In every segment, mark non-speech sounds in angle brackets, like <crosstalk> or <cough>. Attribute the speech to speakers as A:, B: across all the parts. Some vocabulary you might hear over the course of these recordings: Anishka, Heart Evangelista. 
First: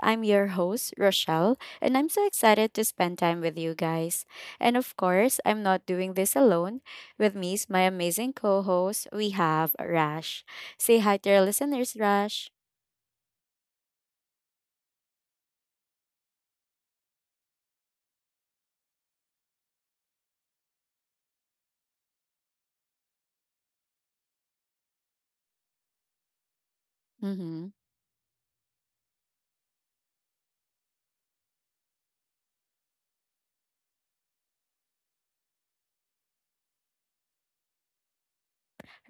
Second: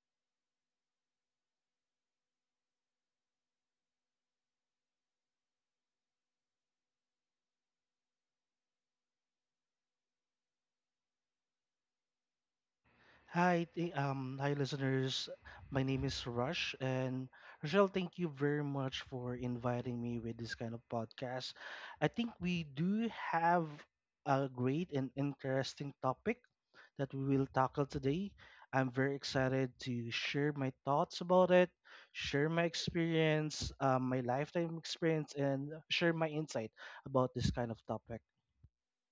A: I'm your host, Rochelle, and I'm so excited to spend time with you guys. And of course, I'm not doing this alone. With me is my amazing co host, we have Rash. Say hi to your listeners, Rash.
B: Hi listeners. My name is Rush, and Rochelle, thank you very much for inviting me with this kind of podcast. I think we do have a great and interesting topic that we will
A: Mm-hmm.
B: tackle today. I'm very excited to share my thoughts about it, share my experience, my lifetime experience, and share my insight about this kind of topic.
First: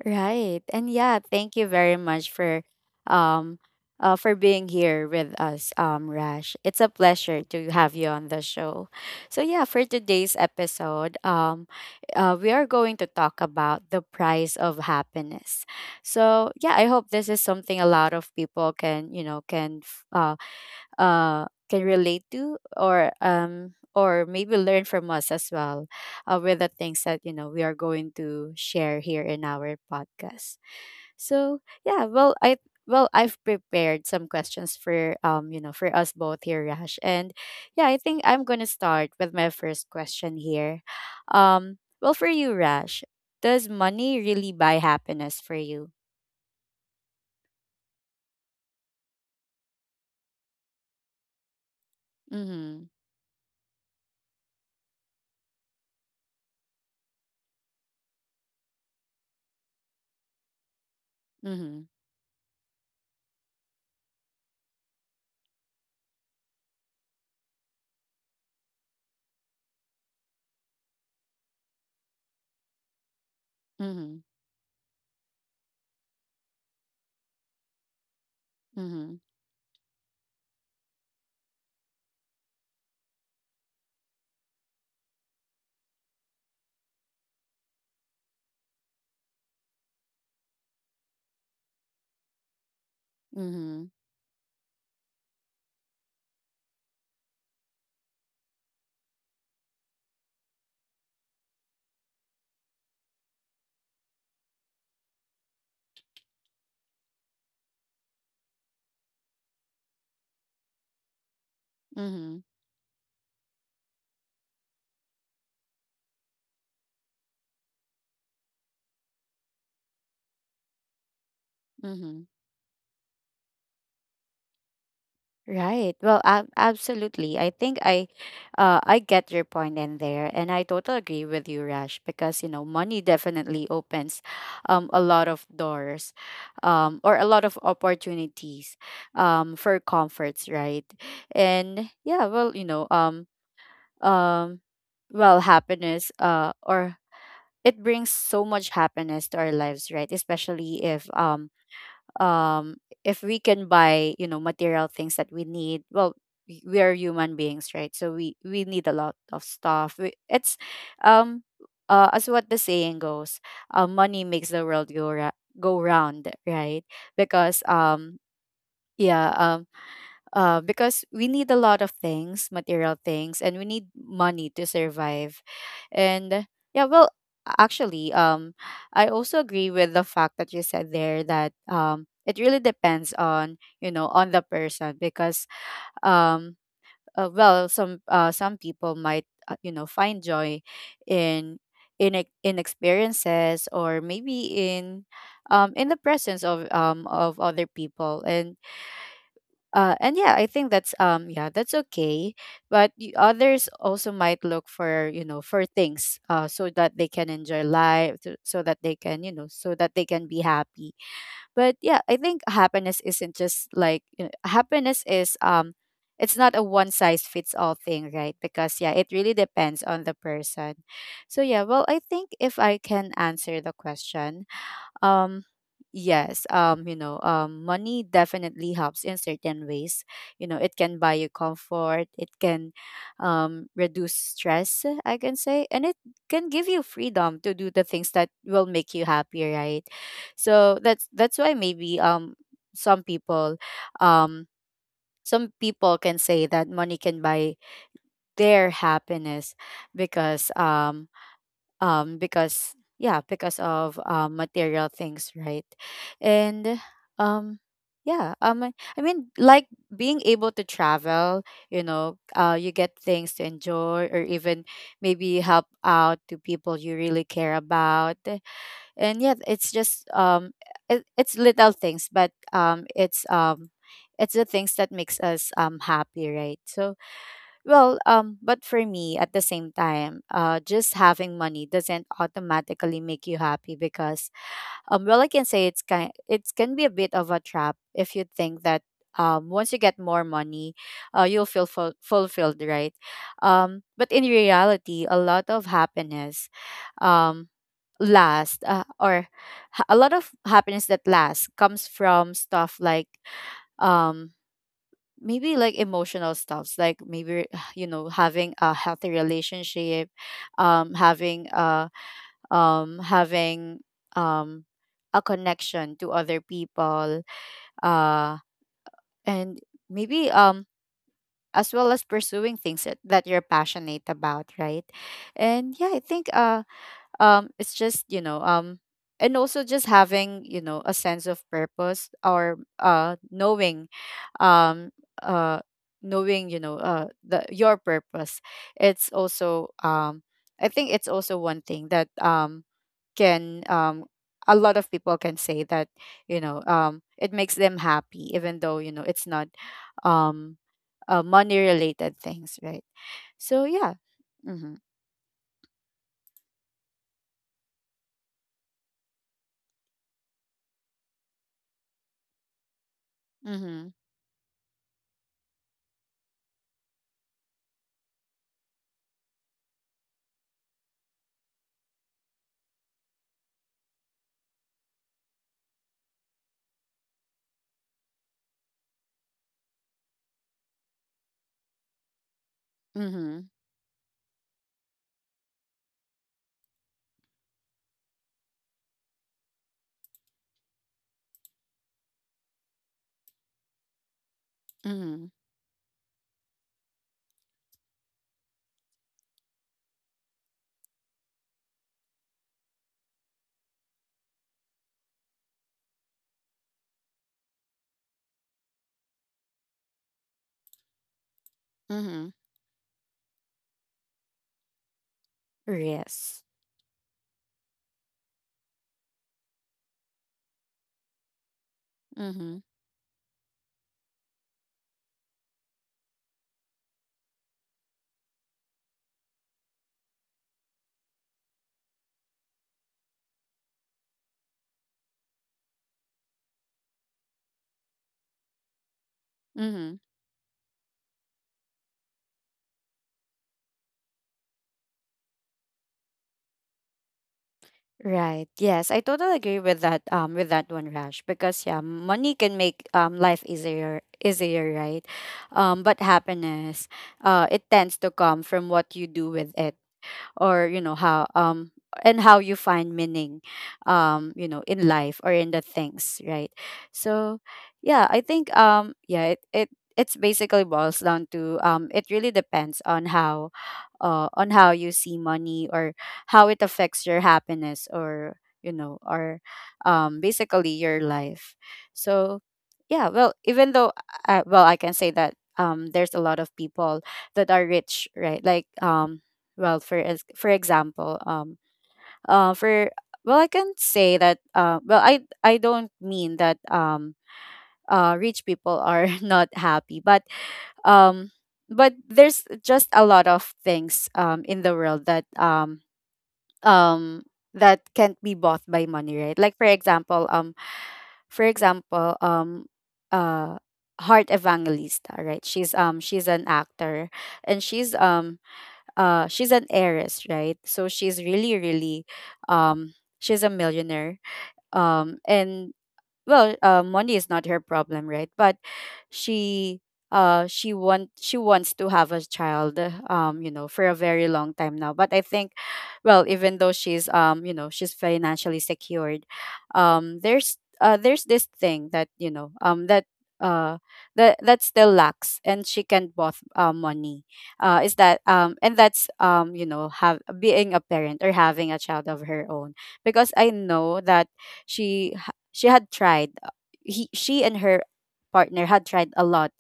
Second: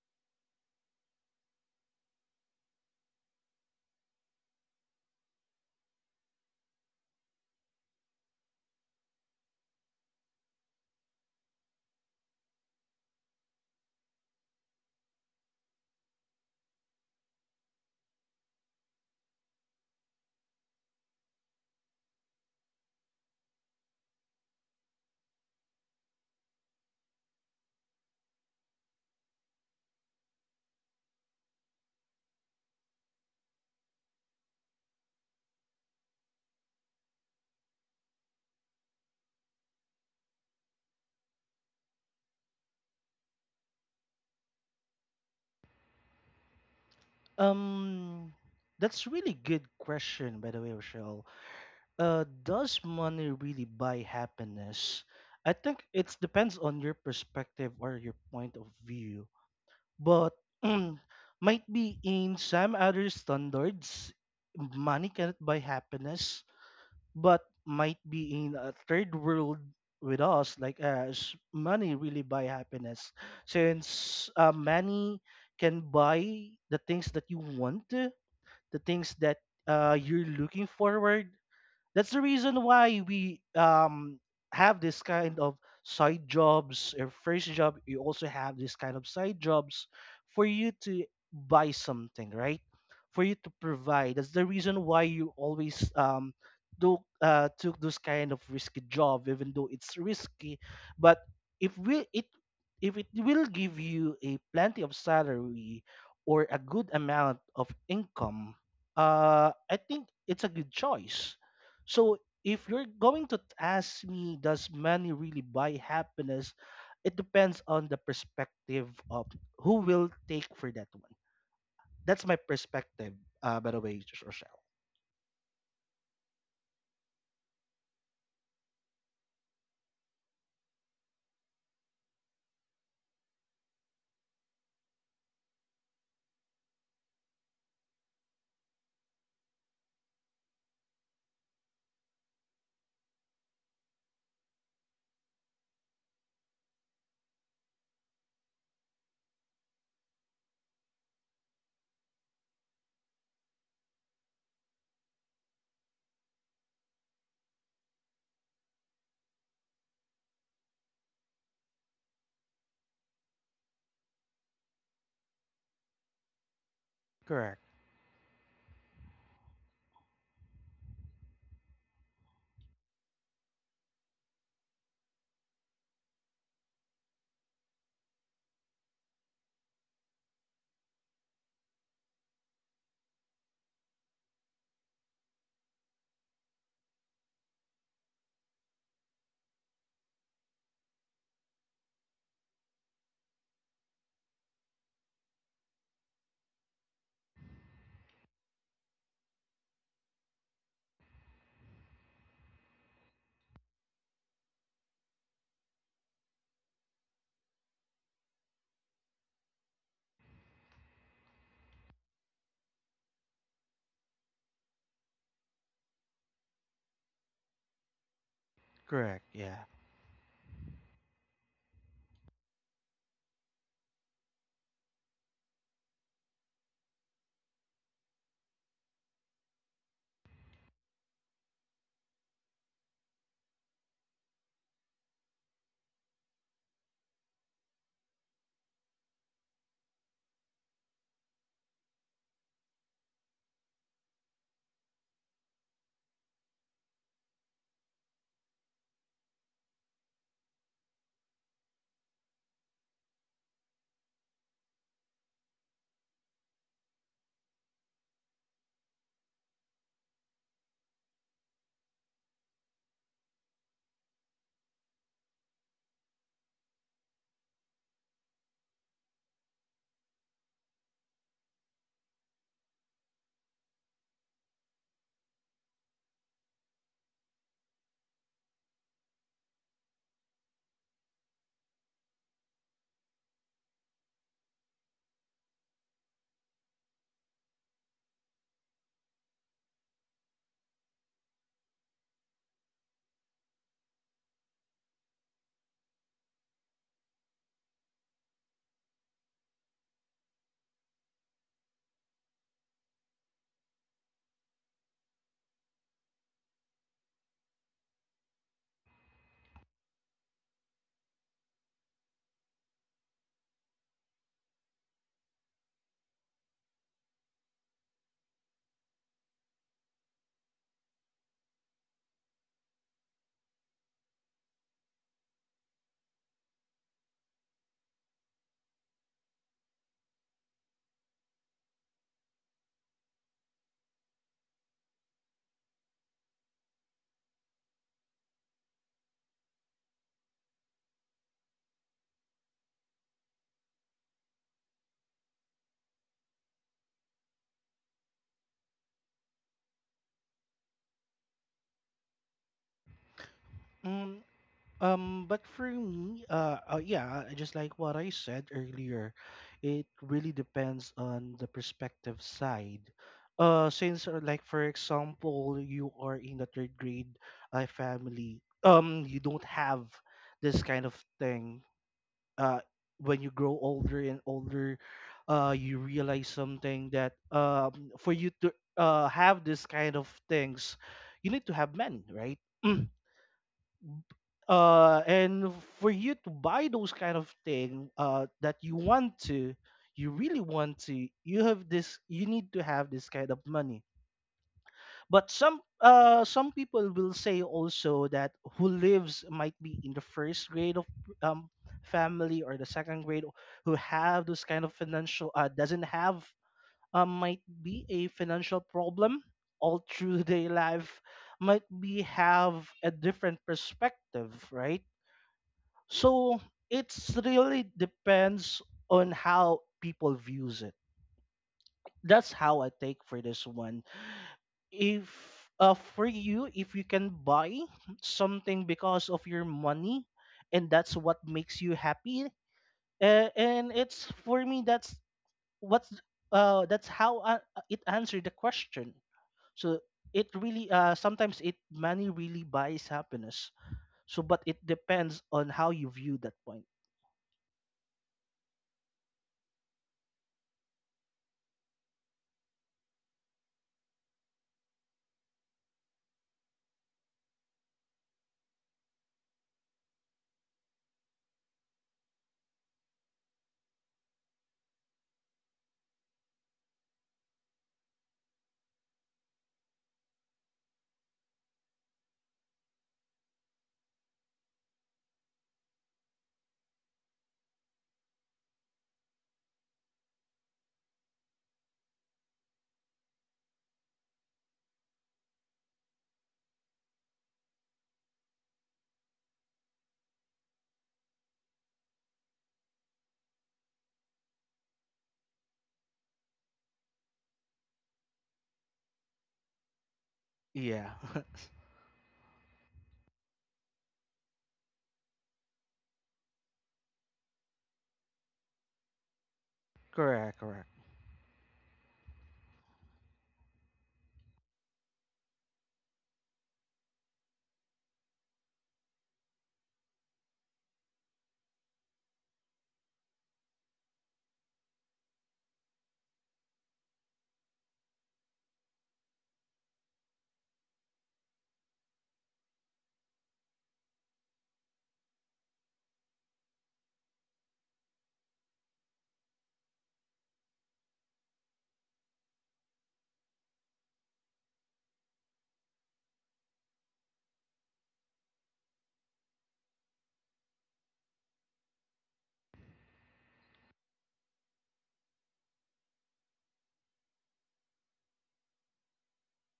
A: Right. And yeah, thank you very much um for being here with us, Rash. It's a pleasure to have you on the show. So yeah, for today's episode, we are going to talk about the price of happiness. So yeah, I hope this is something a lot of people can, you know, can f- can relate to, or maybe learn from us as well, with the things that we are going to share here in our podcast. So yeah well i well, I've prepared some questions for for us both here, Rash. And yeah, I think I'm gonna start with my first question here. Well, for you, Rash, does money really buy happiness for you?
B: Um, that's really good question, by the way, Rochelle. Does
A: Mm-hmm.
B: money really buy happiness? I think it depends on your perspective or your point of view. But <clears throat> mm, might
A: Mm-hmm.
B: be in some other standards, money cannot buy happiness. But might be in a third world with us, like us, money really buy happiness.
A: Mm-hmm.
B: Since money can buy the things that you want, the things
A: Mm-hmm.
B: that you're looking forward, that's the reason why we have this kind of side jobs. Your first job, you also have this kind of side jobs for you to buy something, right? For you to
A: Mm-hmm.
B: provide. That's the reason why you always do took those kind of risky job, even though it's risky. But if we it if it will give you a plenty of salary or a good amount of income, I think it's a good choice. So
A: Mm-hmm.
B: if you're going to ask me, does money really buy happiness? It depends on the perspective of who will take for that one.
A: Mm-hmm.
B: That's my perspective, by the way, Rochelle.
A: Right. Well, absolutely. I think I get your point in there, and I totally agree with you, Rash. Because money definitely opens, a lot of doors, or a lot of opportunities, for comforts, right? And yeah, well, um, well, happiness, or it brings so much happiness to our lives, right? Especially if um we can buy material things that we need. Well, we are human beings, right? So we need a lot of stuff we, it's um as what the saying goes, money makes the world go round, right?
B: Correct,
A: Because um yeah um uh, because we need a lot of things, material things, and we need money to survive. And yeah, well, actually, I also agree with the fact that you said there that it really depends on, on the person. Because um, well, some people might, find joy in in experiences, or maybe in the presence of other people. And yeah, I think that's okay. But others also might look for, for things, so that they can enjoy life to, so that they can be happy. But yeah, I think happiness isn't just like, happiness is it's not a one size fits all thing, right? Because yeah, it
B: correct,
A: really
B: yeah.
A: depends on the person. So yeah, well, I think if I can answer the question, um, yes, money definitely helps in certain ways. It can buy you comfort, it can, reduce stress, I can say, and it can give you freedom to do the things that will make you happy, right? So that's why maybe, some people um some people can say that money can buy their happiness, because um um because yeah because of material things, right. And um yeah um i I mean, like being able to travel, you get things to enjoy, or even maybe help out to people you really care about. And yeah, it's just it's little things, but it's the things that makes us happy, right. So, well, but for me, at the same time, just having money doesn't automatically make you happy, because, well, I can say it can be a bit of a trap if you think that, once you get more money, you'll feel fulfilled, right? But in reality, a lot of happiness, um, last, a lot of happiness that lasts comes from stuff like, um maybe like emotional stuffs, like maybe <sighs> having a healthy relationship, having a having um a connection to other people. Uh and maybe, as well as pursuing things that you're passionate about, right. And yeah, I think, it's just, and also just having, a sense of purpose, or um uh knowing, you know the your purpose. It's also, one thing that, can a lot of people can say, that, it makes them happy, even though, it's not, um money related things, right. So yeah. Mhm.
B: But for me, yeah, just like what I said earlier, it really depends on the perspective side.
A: Mhm.
B: Since like for example, you are in the third grade family, you don't have this kind of thing. Uh, when you grow older and older, you realize something that for you to have this kind of things, you need to have money, right? <clears throat>
A: Mhm.
B: And for you to buy those kind of thing that you want to, you really want to, you have this, you need to have this kind of money. But
A: Mhm.
B: some people will say also that who lives might be in the first grade of um family or the second grade who have those kind of financial doesn't have, might be a financial problem all through <laughs> their life, might be
A: Mhm.
B: have a different perspective, right? So
A: Yes.
B: it's really depends on how people views it. That's
A: Mhm.
B: how I take for this one. If For you, if you can buy something because of your money, and that's what makes you happy, and it's for me that's what's that's how it answered the question. So
A: Mhm.
B: it really sometimes it money really buys happiness. So but it depends on how you view that point.
A: Right. Yes, I totally agree with that one, Rash. Because yeah, money can make life easier, right? But happiness, it tends to come from what you do with it. Or, how you find meaning, in life or in the things, right. So yeah, I think, it's basically boils down to, it really depends on how you see money, or how it affects your happiness, or basically your life. So yeah, well, even though I can say that, there's a lot of people that are rich, right? Like, well, for example, for well, I can say that. Well, I don't mean that. Rich people are <laughs> not happy,
B: Yeah.
A: um,
B: <laughs>
A: but there's just a lot of things, in the world, um that can't be bought by money, right? Like,
B: Correct, correct.
A: for example, uh, Heart Evangelista, right? She's an actor, and she's an heiress, right? So she's really, really, um she's a millionaire. And well, money is not her problem, right? But she she wants to have a child, for a very long time now, but I think, well, even though she's you know she's financially secured, there's this thing that, uh that still lacks, and she can both, money, is that, and that's, have being a parent, or having a child of her own. Because I know that she she had tried, he she and her partner had tried a lot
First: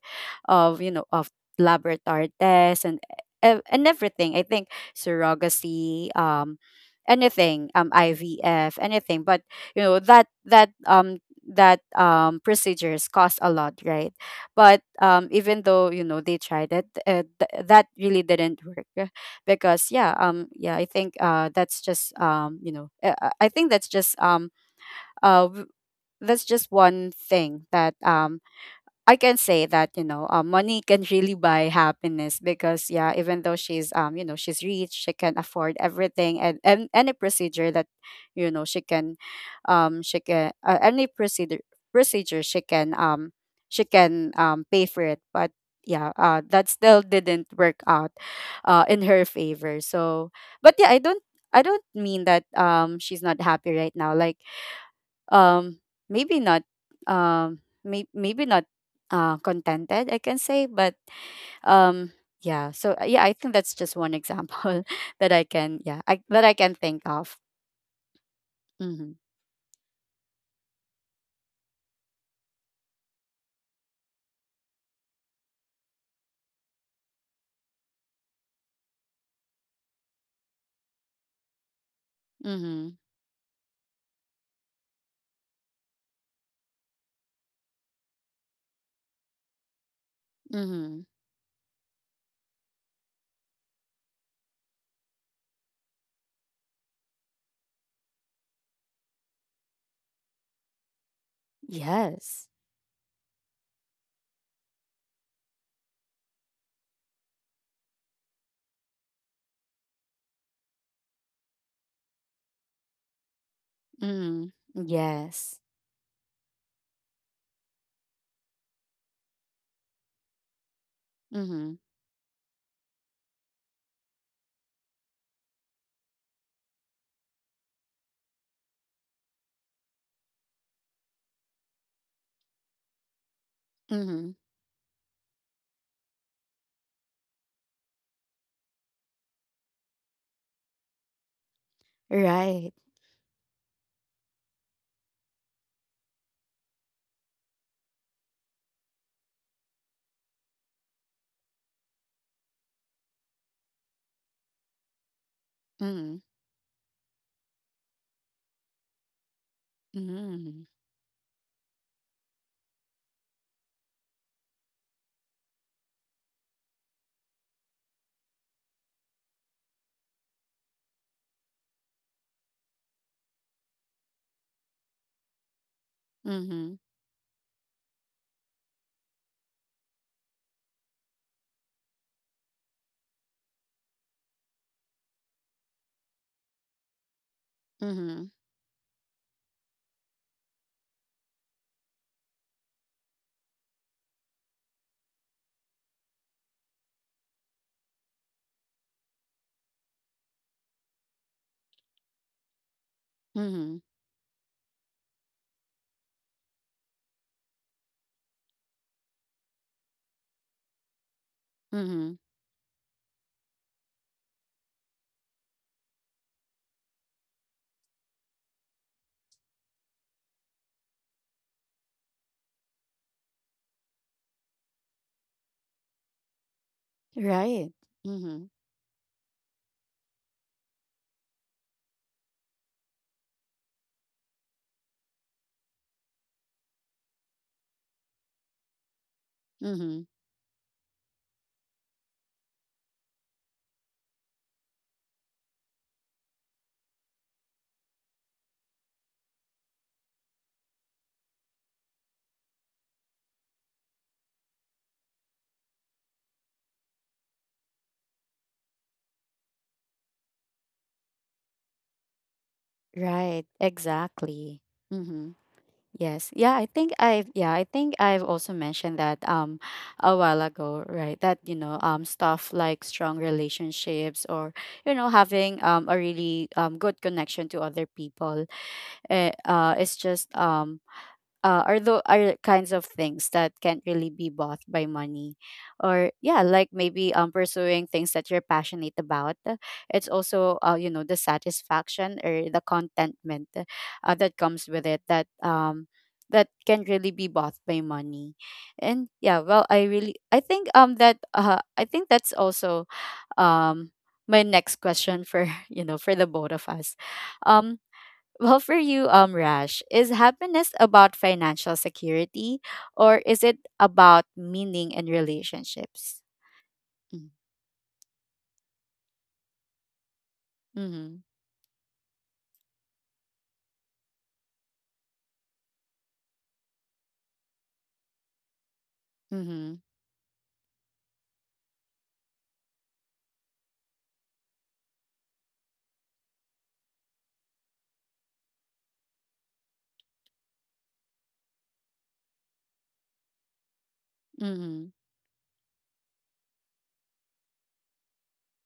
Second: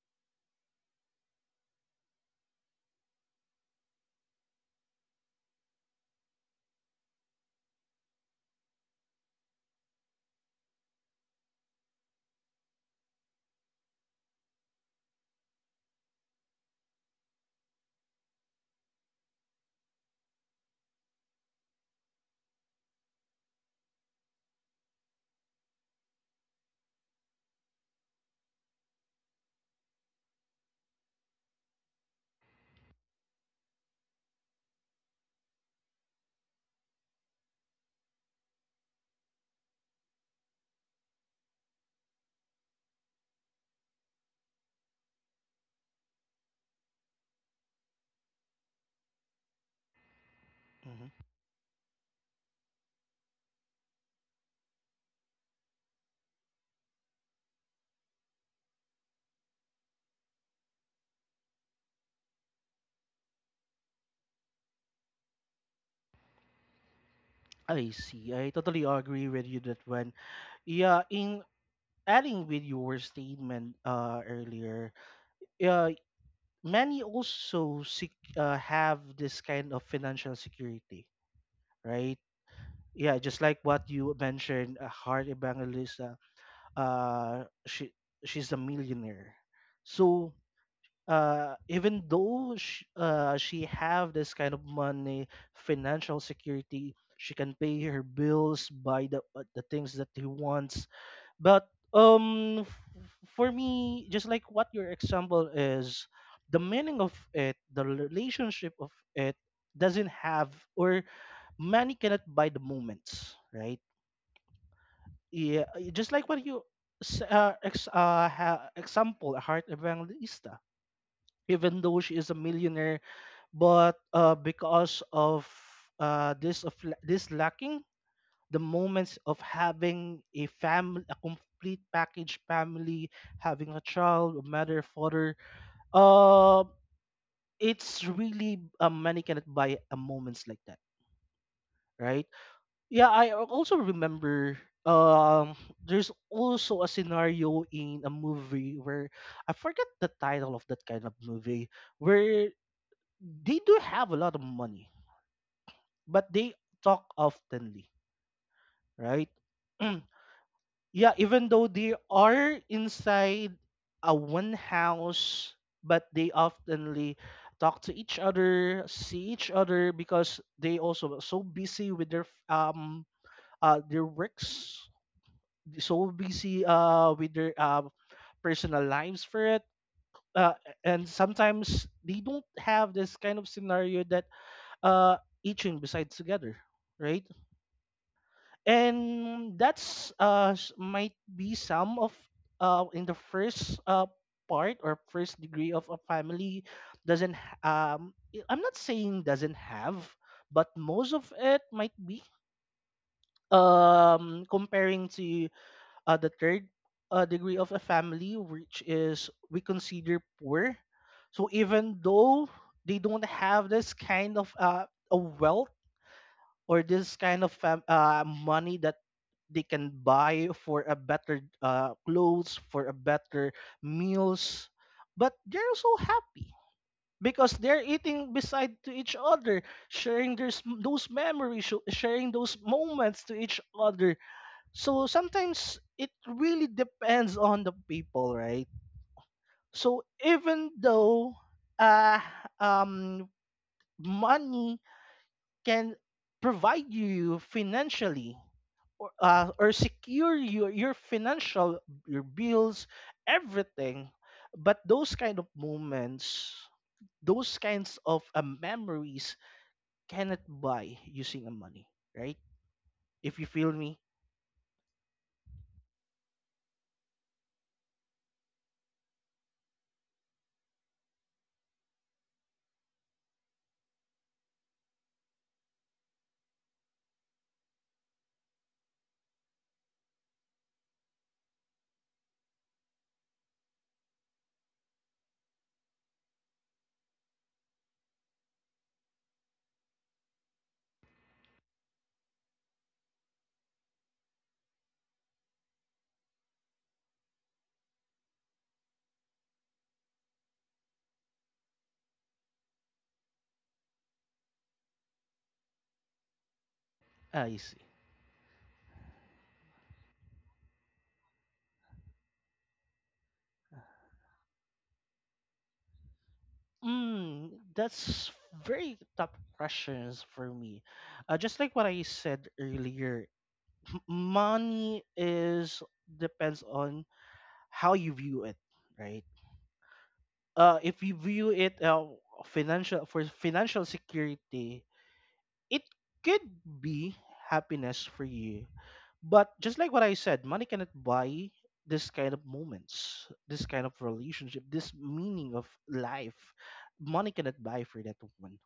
A: of you know of laboratory tests, and everything, I think, surrogacy, anything, ivf, anything. But, that that that procedures cost a lot, right. But, even though, they tried it, that really didn't work, because yeah, I think, that's just you know I think uh that's just one thing that, I can say that, money can really buy happiness. Because yeah, even though she's you know she's rich, she can afford everything, and any procedure that, you know she can she can any procedure, she can pay for it. But yeah, that still didn't work out, in her favor. So but yeah, I don't
B: Hmm.
A: I don't mean that, she's not happy right now. Like, um maybe not, um maybe not, contented, I can say, but, um yeah. So, I think that's just one example <laughs> that I can yeah I, that I can think of.
B: I see. I totally
A: Mm-hmm.
B: agree with you that one. Yeah, in adding with your statement earlier, uh, many also have this kind of financial security, right?
A: Mm-hmm.
B: Yeah, just like what you mentioned, Heart Evangelista, uh, uh, she she's a millionaire. So
A: Mm-hmm.
B: even though she have this kind of money, financial security, she can pay her bills, buy the things that he wants. But
A: Yes.
B: for me, just like what your example is, the meaning of it, the relationship of it doesn't have, or money cannot buy the moments, right?
A: Mm-hmm. Yes.
B: Yeah, just like what you example, a Heart Evangelista.
A: Mm-hmm.
B: Even though she is a millionaire, but because of this lacking the moments of having a family, a complete package family, having a
A: Mm-hmm.
B: child, a mother, father, uh, it's really, money cannot buy a moments like that, right?
A: Right.
B: I also remember um there's also a scenario in a movie where I forget the title of that kind of movie, where they do have a lot of money,
A: Mm-hmm.
B: but they talk oftenly, right? Mm.
A: Mm-hmm.
B: Yeah, even though they are inside a one house, but they oftenly talk to each other, see each other, because they also are so busy with their works, so busy
A: Mm-hmm.
B: with their personal lives for it. Uh, and sometimes they don't have this kind of scenario that uh each in beside together, right?
A: Mm-hmm.
B: And that's might be some of in the first part or first degree of a family doesn't I'm not saying doesn't have, but most of it might be,
A: Mm-hmm.
B: comparing to the third degree of a family, which is we consider poor. So even
A: Mm-hmm.
B: though they don't have this kind of a wealth or this kind of money that they can buy for a better clothes, for a better meals, but they're so happy because
A: Right.
B: they're eating
A: Mm-hmm.
B: beside to each other, sharing their, those memories, sharing those moments to each other. So sometimes it really depends on the people, right?
A: Mm-hmm.
B: So even though uh, um, money can provide you financially, or or secure your financial, your bills, everything, but those kind of moments, those kinds of memories cannot buy using a money, right? If
A: Right,
B: you feel me.
A: exactly. Mm-hmm. Yes. Yeah, I think I've, also mentioned that, a while ago, right? That, stuff like strong relationships, or, having a really, good connection to other people. It's just, are kinds of things that can't really be bought by money, or yeah, like maybe, pursuing things that you're passionate about. It's also, the satisfaction or the contentment, that comes with it, that can really be bought by money. And yeah, well, I think, that's also, um my next question for <laughs> for the both of us.
B: Ah, I
A: um
B: see.
A: well, for you, Rash, is happiness about financial security, or is it about meaning and relationships? Mm.
B: Mm, that's very tough questions for me.
A: Mm-hmm.
B: Just like what I said earlier, money is depends on how you view it, right? If you view it financial for financial security, it could be happiness for you. But just like what I said, money cannot buy this kind of moments, this kind of relationship,
A: Mm-hmm.
B: this meaning of life. Money cannot buy for that one.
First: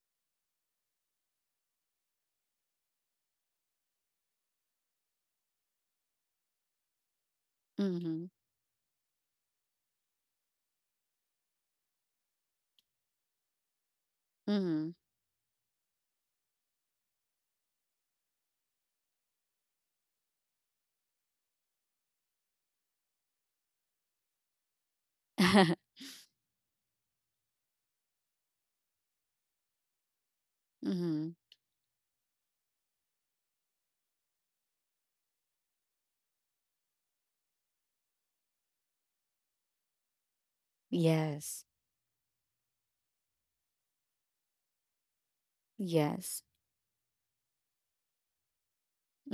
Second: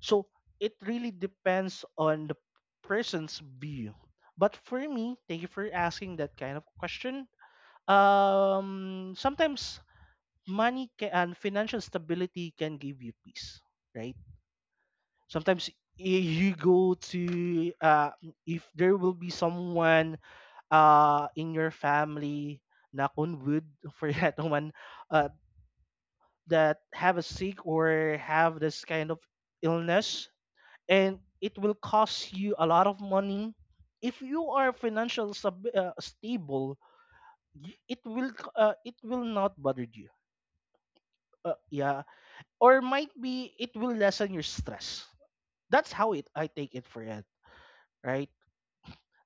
B: So it really depends on the person's view. But for me, thank you for asking that kind of question.
A: Mm-hmm. Mm-hmm.
B: Sometimes money and financial stability can give you peace, right?
A: Mm-hmm.
B: Sometimes you go to if there will be someone in your family, knock on wood <laughs> for that one, uh, that have a sick or have this kind of illness,
A: <laughs>
B: and
A: Mm-hmm.
B: it will cost you a lot of money. If you are financial stable, it will not bother you.
A: Yes.
B: Yeah, or might be it will lessen your stress. That's how it
A: Yes.
B: I take it for it, right?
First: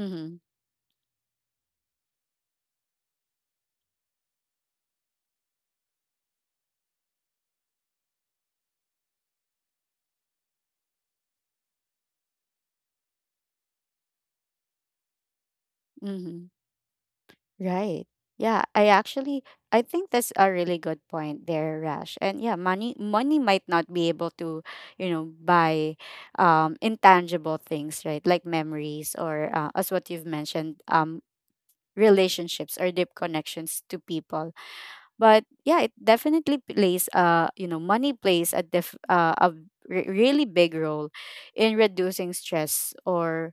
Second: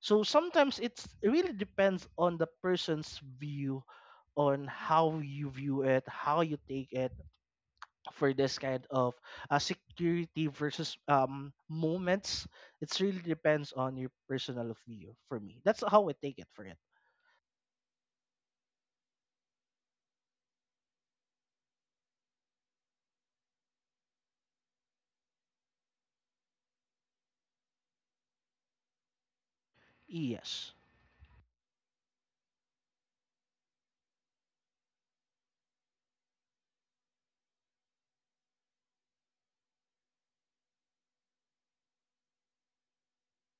B: So sometimes it really depends on the person's view, on how you view it, how you take it for this kind of security versus moments. It really depends on your personal view. For me, that's how I take it
A: Mm-hmm.
B: for it.
A: Right. Yeah, I think that's a really good point there, Rash. And yeah, money might not be able to, buy intangible things, right? Like memories or as what you've
B: Yes.
A: mentioned, relationships or deep connections to people. But yeah, it definitely plays money plays a really big role in reducing stress,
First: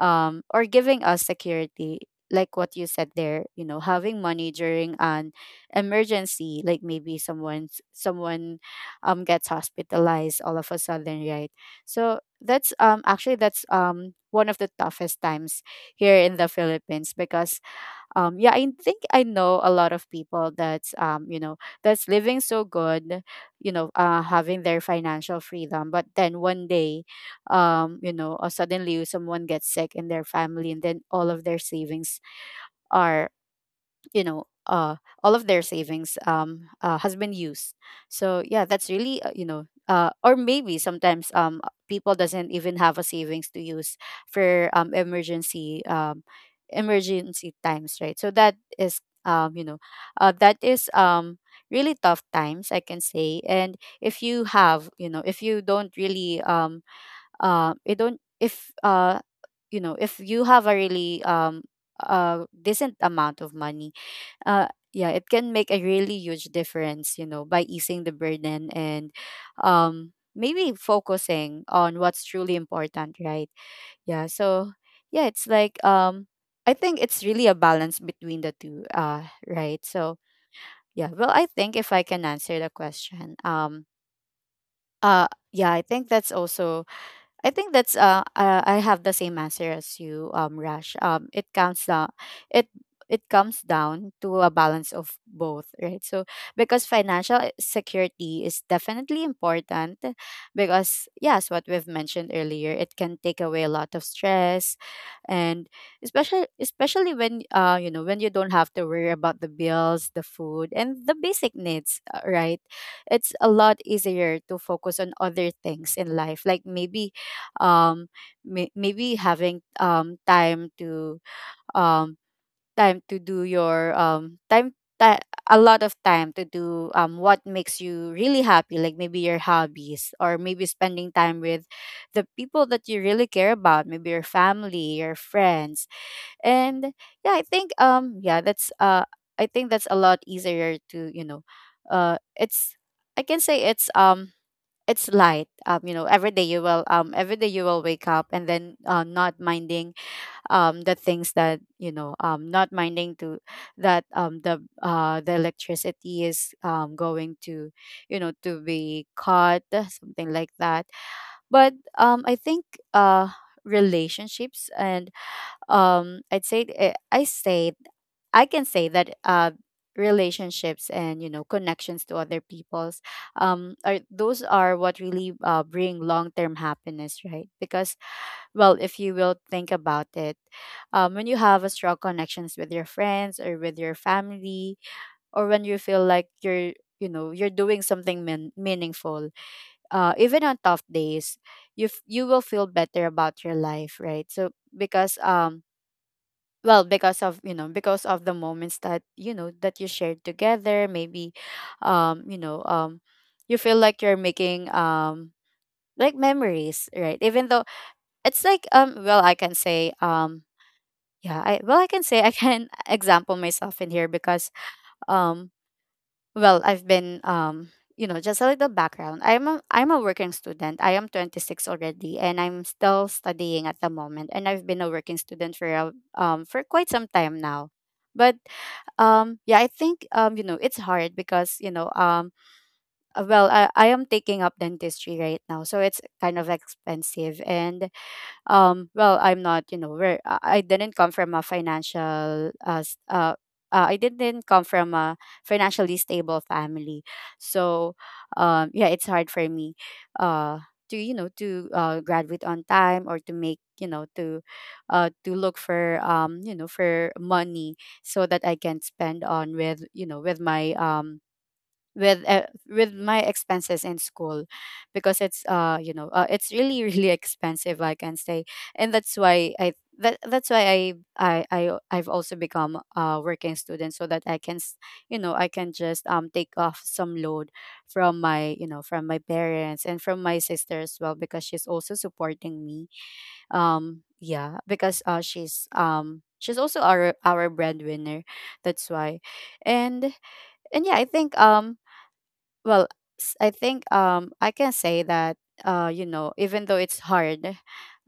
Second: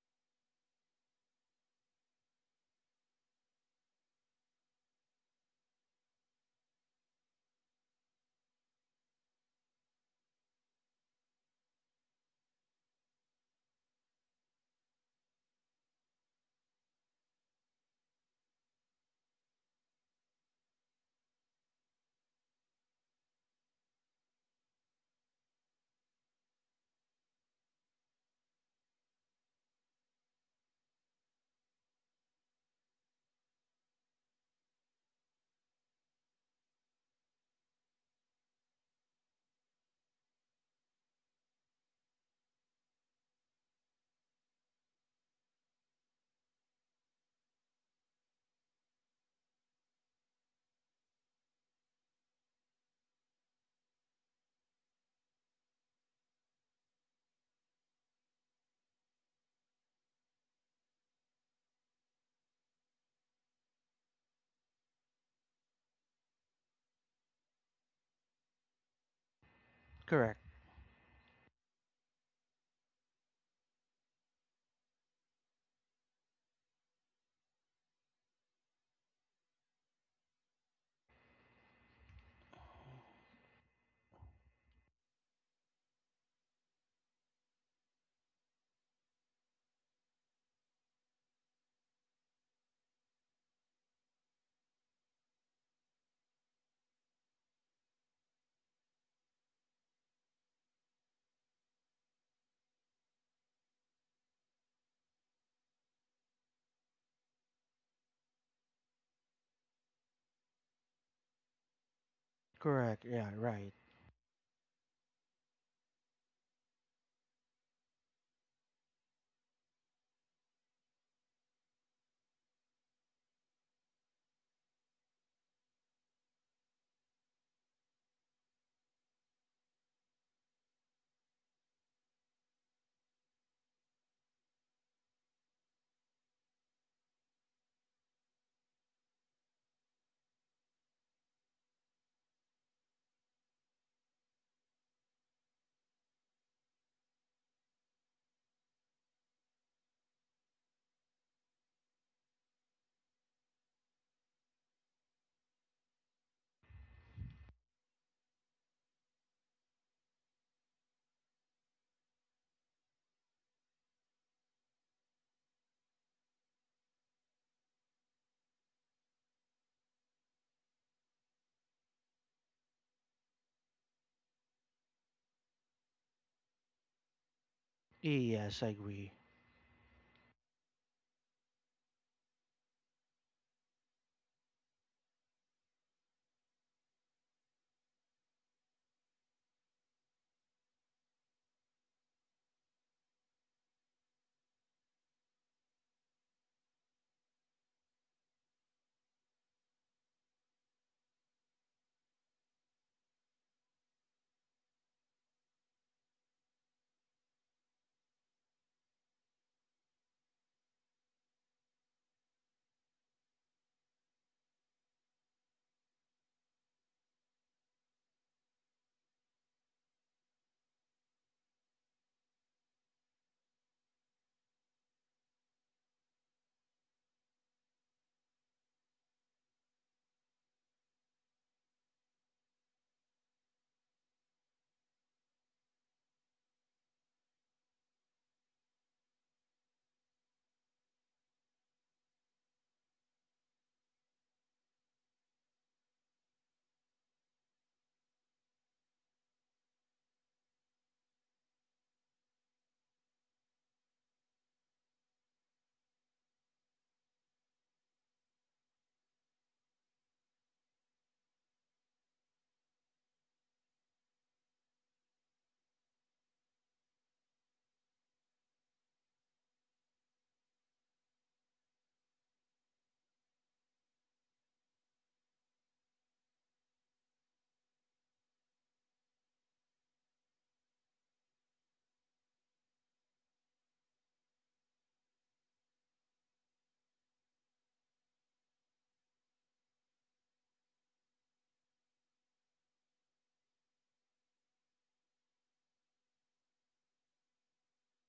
A: or giving us security, like what you said there. You know, having money during an emergency, like maybe someone gets hospitalized all of a sudden, right? So that's actually that's one of the toughest times here in the Philippines, because yeah, I think I know a lot of people that's that's living so good, you know, having their financial freedom. But then one day, suddenly someone gets sick in their family, and then all of their savings are, you know uh all of their savings has been used. So yeah, that's really, or maybe sometimes people doesn't even have a savings to use for emergency, emergency times, right? So that is, that is really tough times, I can say. And if you have, you know, if you don't really you don't, if you know, if you have a really decent amount of money, uh yeah, it can make a really huge difference, you know, by easing the burden and
B: Correct.
A: maybe focusing on what's truly important, right? Yeah, so yeah, it's like I think it's really a balance between the two, right? So yeah, well, I think if I can answer the question, yeah, I think that's also I think that's I have the same answer as you, Rash. It counts down, it it comes down to a balance of both, right? So because security is definitely important, because yes, what we've mentioned earlier, it can take away a lot of stress. And especially when, you know, when you don't have to worry about the bills, the food and the basic needs, right?
B: Correct. Yeah,
A: It's a
B: right.
A: lot easier to focus on other things in life, like maybe, um maybe having um time to do your, ti- a lot of time to do what makes you really happy, like maybe your hobbies, or maybe spending time with the people that you really care about, maybe your family, your friends. And yeah, I think, yeah, that's I think that's a lot easier to, you know, it's I can say it's light, you know, every day you will wake up and then, not minding the things that, not minding to, that the electricity is going to, you know, to be cut, something like that. But I think, uh relationships and, I say, I can say that, relationships and, you know, connections to other people's, are, those are what really bring long-term happiness, right? Because,
B: Yes, I
A: well, if you
B: agree.
A: will think about it, when you have a strong connections with your friends or with your family, or when you feel like you're, you know, you're doing something meaningful, even on tough days, you will feel better about your life, right? So because well, because of, you know, because of the moments that, you know, that you shared together, maybe, um you know um you feel like you're making, like memories, right? Even though it's like, well, I can say, yeah, I can say I can <laughs> example myself in here, because um well, I've been, you know, just a little background, I'm a working student, I am 26 already, and I'm still studying at the moment, and I've been a working student for a, for quite some time now. But yeah, I think, you know, it's hard because, you know, well, I am taking up dentistry right now, so it's kind of expensive. And well, I'm not, you know where I didn't come from a financial, I didn't come from a financially stable family, so yeah, it's hard for me, uh, to, you know, to graduate on time, or to make, you know, to look for, you know, for money, so that I can spend on with, you know, with my, with my expenses in school, because it's you know, it's really <laughs> really expensive, I can say. And that's why I've also become a working student, so that I can you know, I can just take off some load from my, you know, from my parents and from my sister as well, because she's also supporting me, yeah, because she's also our breadwinner, that's why. and and yeah, I think, well, I think, I can say that, you know, even though it's hard,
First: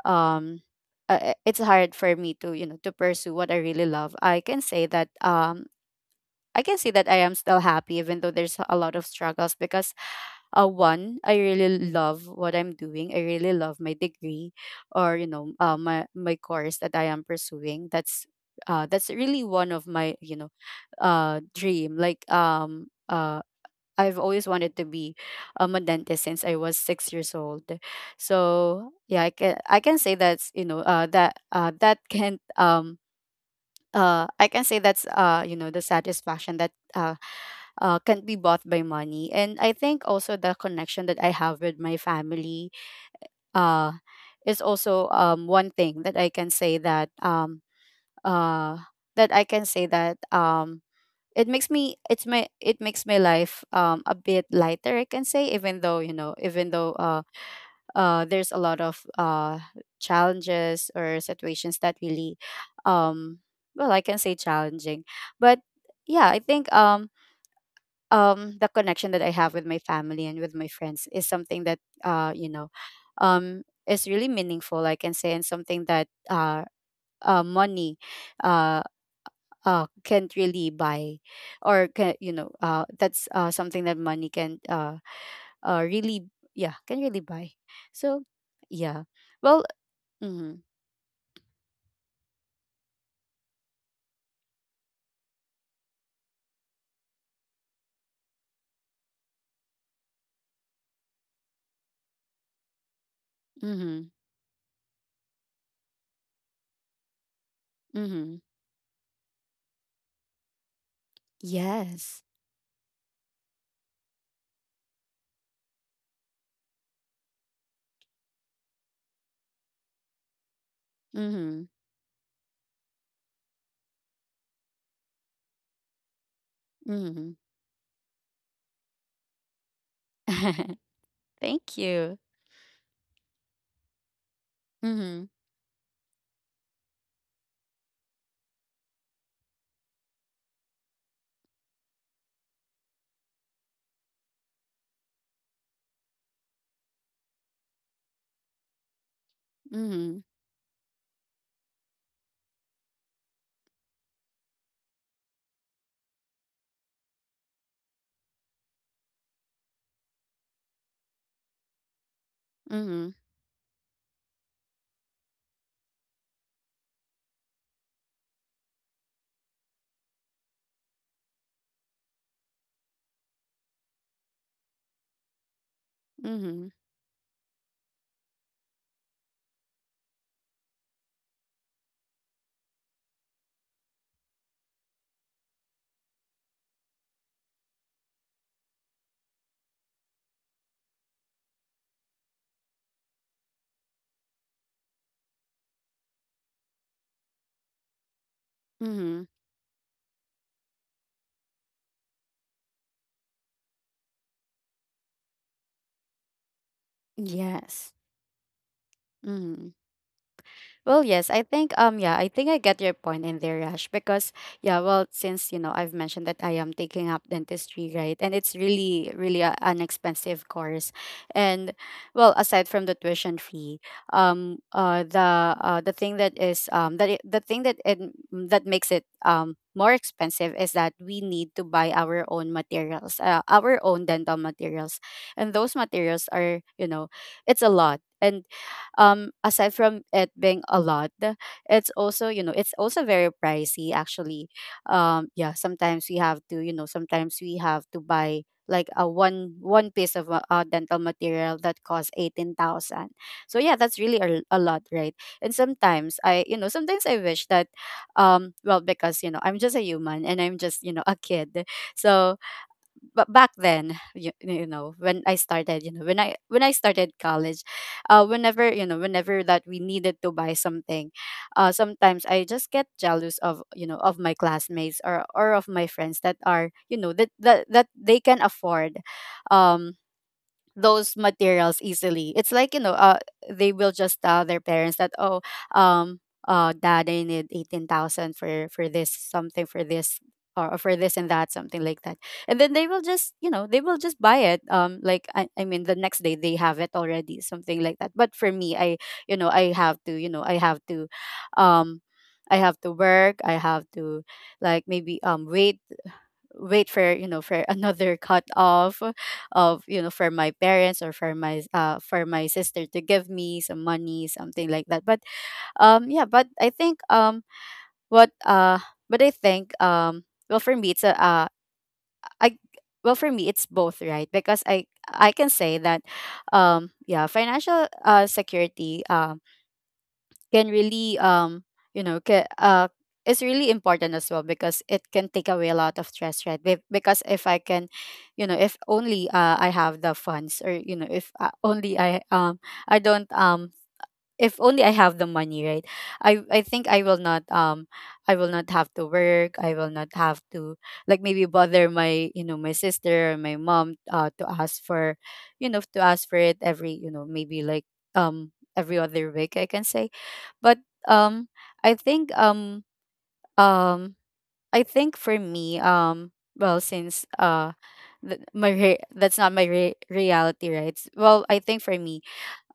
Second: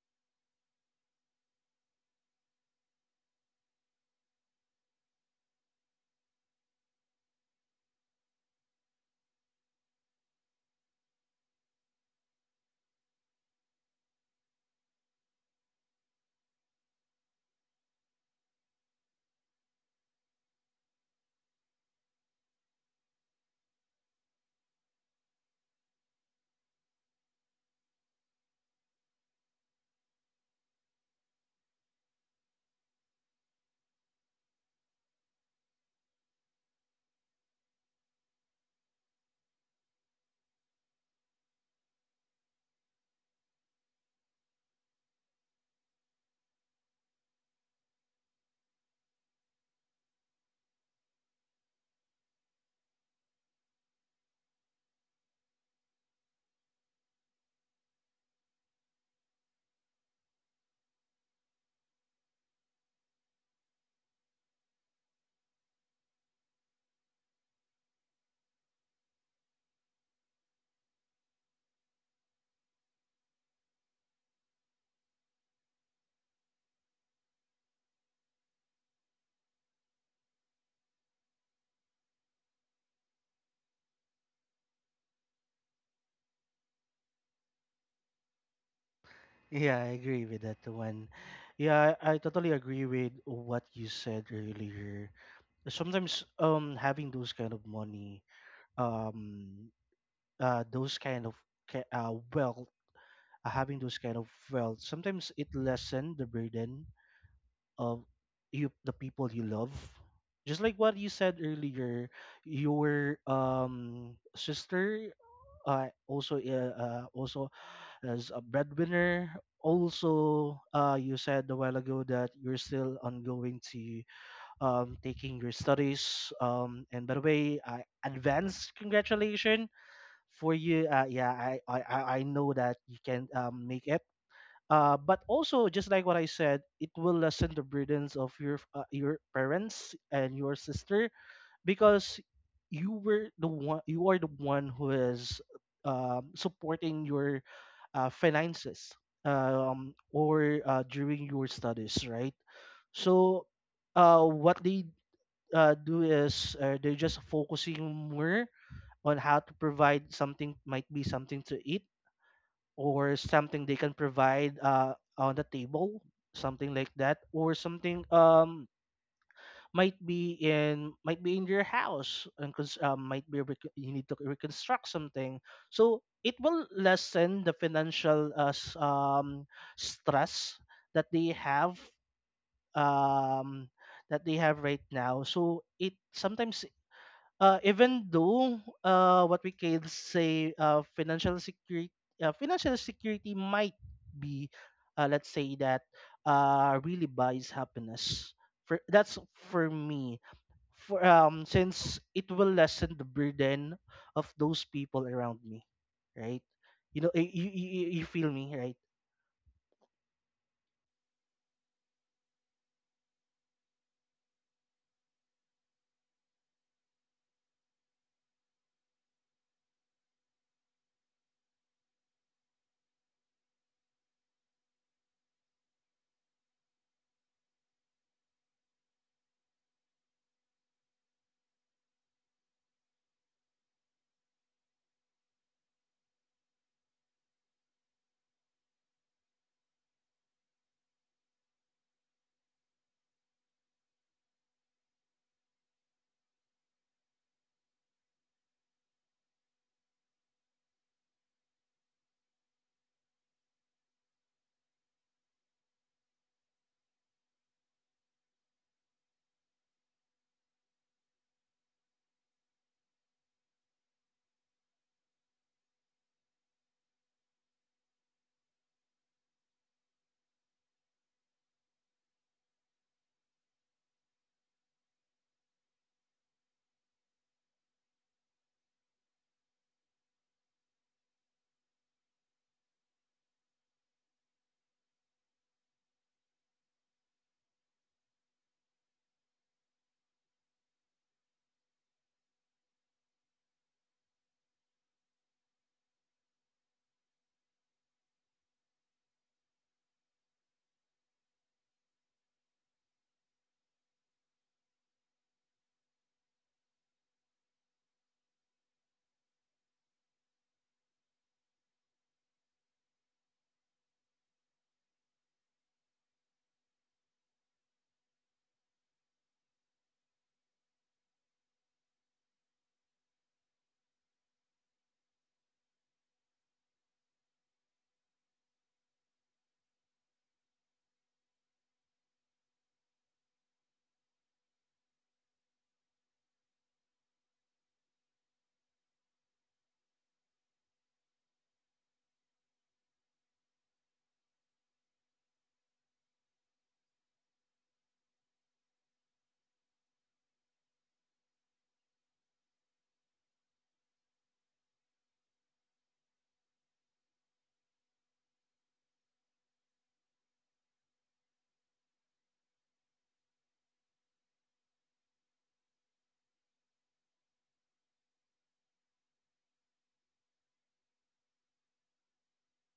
A: um it's hard for me to, you know, to pursue what I really love. I can say that, I am still happy, even though there's a lot of struggles, because one, I really love what I'm doing. I really love my degree, or, you know, my course that I am pursuing. That's, that's really one of my, you know, dream, like, I've always wanted to be, a dentist since I was 6 years old. So yeah, I can say that's you know that that can I can say that's, you know, the satisfaction that, can't be bought by money. And I think also the connection that I have with my family, uh is also, one thing that I can say that, uh that I can say that, it makes me it's my it makes my life a bit lighter, I can say, even though, you know, even though, there's a lot of challenges or situations that really, um well, I can say, challenging. But yeah, I think, the connection that I have with my family and with my friends is something that, you know, is really meaningful, I can say, and something that, money, uh can't really buy. Or can, you know, that's, something that money can, really, yeah, can really buy. So yeah, well,
B: Yeah, I agree with
A: mm-hmm,
B: that one. Yeah, I totally agree with what you said earlier. Sometimes having those kind of money, um those kind of wealth, having those
A: mm-hmm,
B: kind of wealth, sometimes it lessen the burden of
A: mm-hmm.
B: you the people you love. Just like what you said earlier,
A: Yes.
B: your sister, uh, also also as a breadwinner. Also, you said a
A: mm-hmm,
B: while ago that you're still ongoing to taking your studies. And by the
A: mm-hmm.
B: way, I advance congratulations for
A: <laughs>
B: you. Yeah,
A: Thank you.
B: I know that you can make it. But
A: Mm-hmm,
B: also, just like what I said, it will lessen the burdens of your parents and your sister, because you are the one who is supporting your finances,
A: mm-hmm,
B: or during your studies, right? So what they do is they're just focusing more on how to provide something, might be something to eat,
A: mm-hmm,
B: or something they can provide on the table, something like that, or something, might be in, might be in your house, and might be you need to reconstruct something. So it will
A: mm-hmm,
B: lessen the financial stress that they have, um, that they have right now. So it sometimes, even though what we can say, financial security, financial security might be let's say that really buys happiness for, that's
A: mm-hmm.
B: for me, for since it will lessen the burden of those people around me, right? You know, you
A: Yes.
B: you feel me, right?
A: mm-hmm. Well, yes, I think, yeah, I think I get your point in there, Yash. Because yeah, well, since, you know, I've mentioned that I am taking up dentistry, right? And it's really, really a, an expensive course. And well, aside from the tuition fee, the thing that is the thing that it, that makes it more expensive is that we need to buy our own materials, our own dental materials. And those materials are, you know, it's a lot. And aside from it being a lot, it's also, you know, it's also very pricey, actually. Yeah, sometimes we have to, you know, sometimes we have to buy like a one piece of dental material that costs 18,000. So yeah, that's really a lot, right? And sometimes I you know, sometimes I wish that, well, because, you know, I'm just a human, and I'm just, you know, a kid. So but back then, you know, when I started, you know, when I started college, whenever, you know, whenever that we needed to buy something, sometimes I just get jealous of, you know, of my classmates, or of my friends that are, you know, that they can afford, um those materials easily. It's like, you know, they will just tell their parents that, oh, um, dad, I need 18,000 for this, something for this, or for this and that, something like that. And then they will just, you know, they will just buy it. Like, I mean, the next day they have it already, something like that. But for me, you know, I have to, you know, um, I have to work. I have to, like maybe wait for for another <laughs> cut off of for my parents or for my sister to give me some money, something like that. But I think what but I think, well, for me it's a I well for me it's both, right? Because I can say that, yeah, financial security can really you know ca- uh is really important as well, because it can take away a lot of stress, right? Because if I can, if only, I have the funds, or if only I I don't if only I have the money, right? I think I will not have to work. I will not have to, like, maybe bother my, my sister or my mom, to ask for, to ask for it every, maybe like, every other week, I can say, but um I think um um I think for me, well, since that's not my reality, right? Well, I think for me,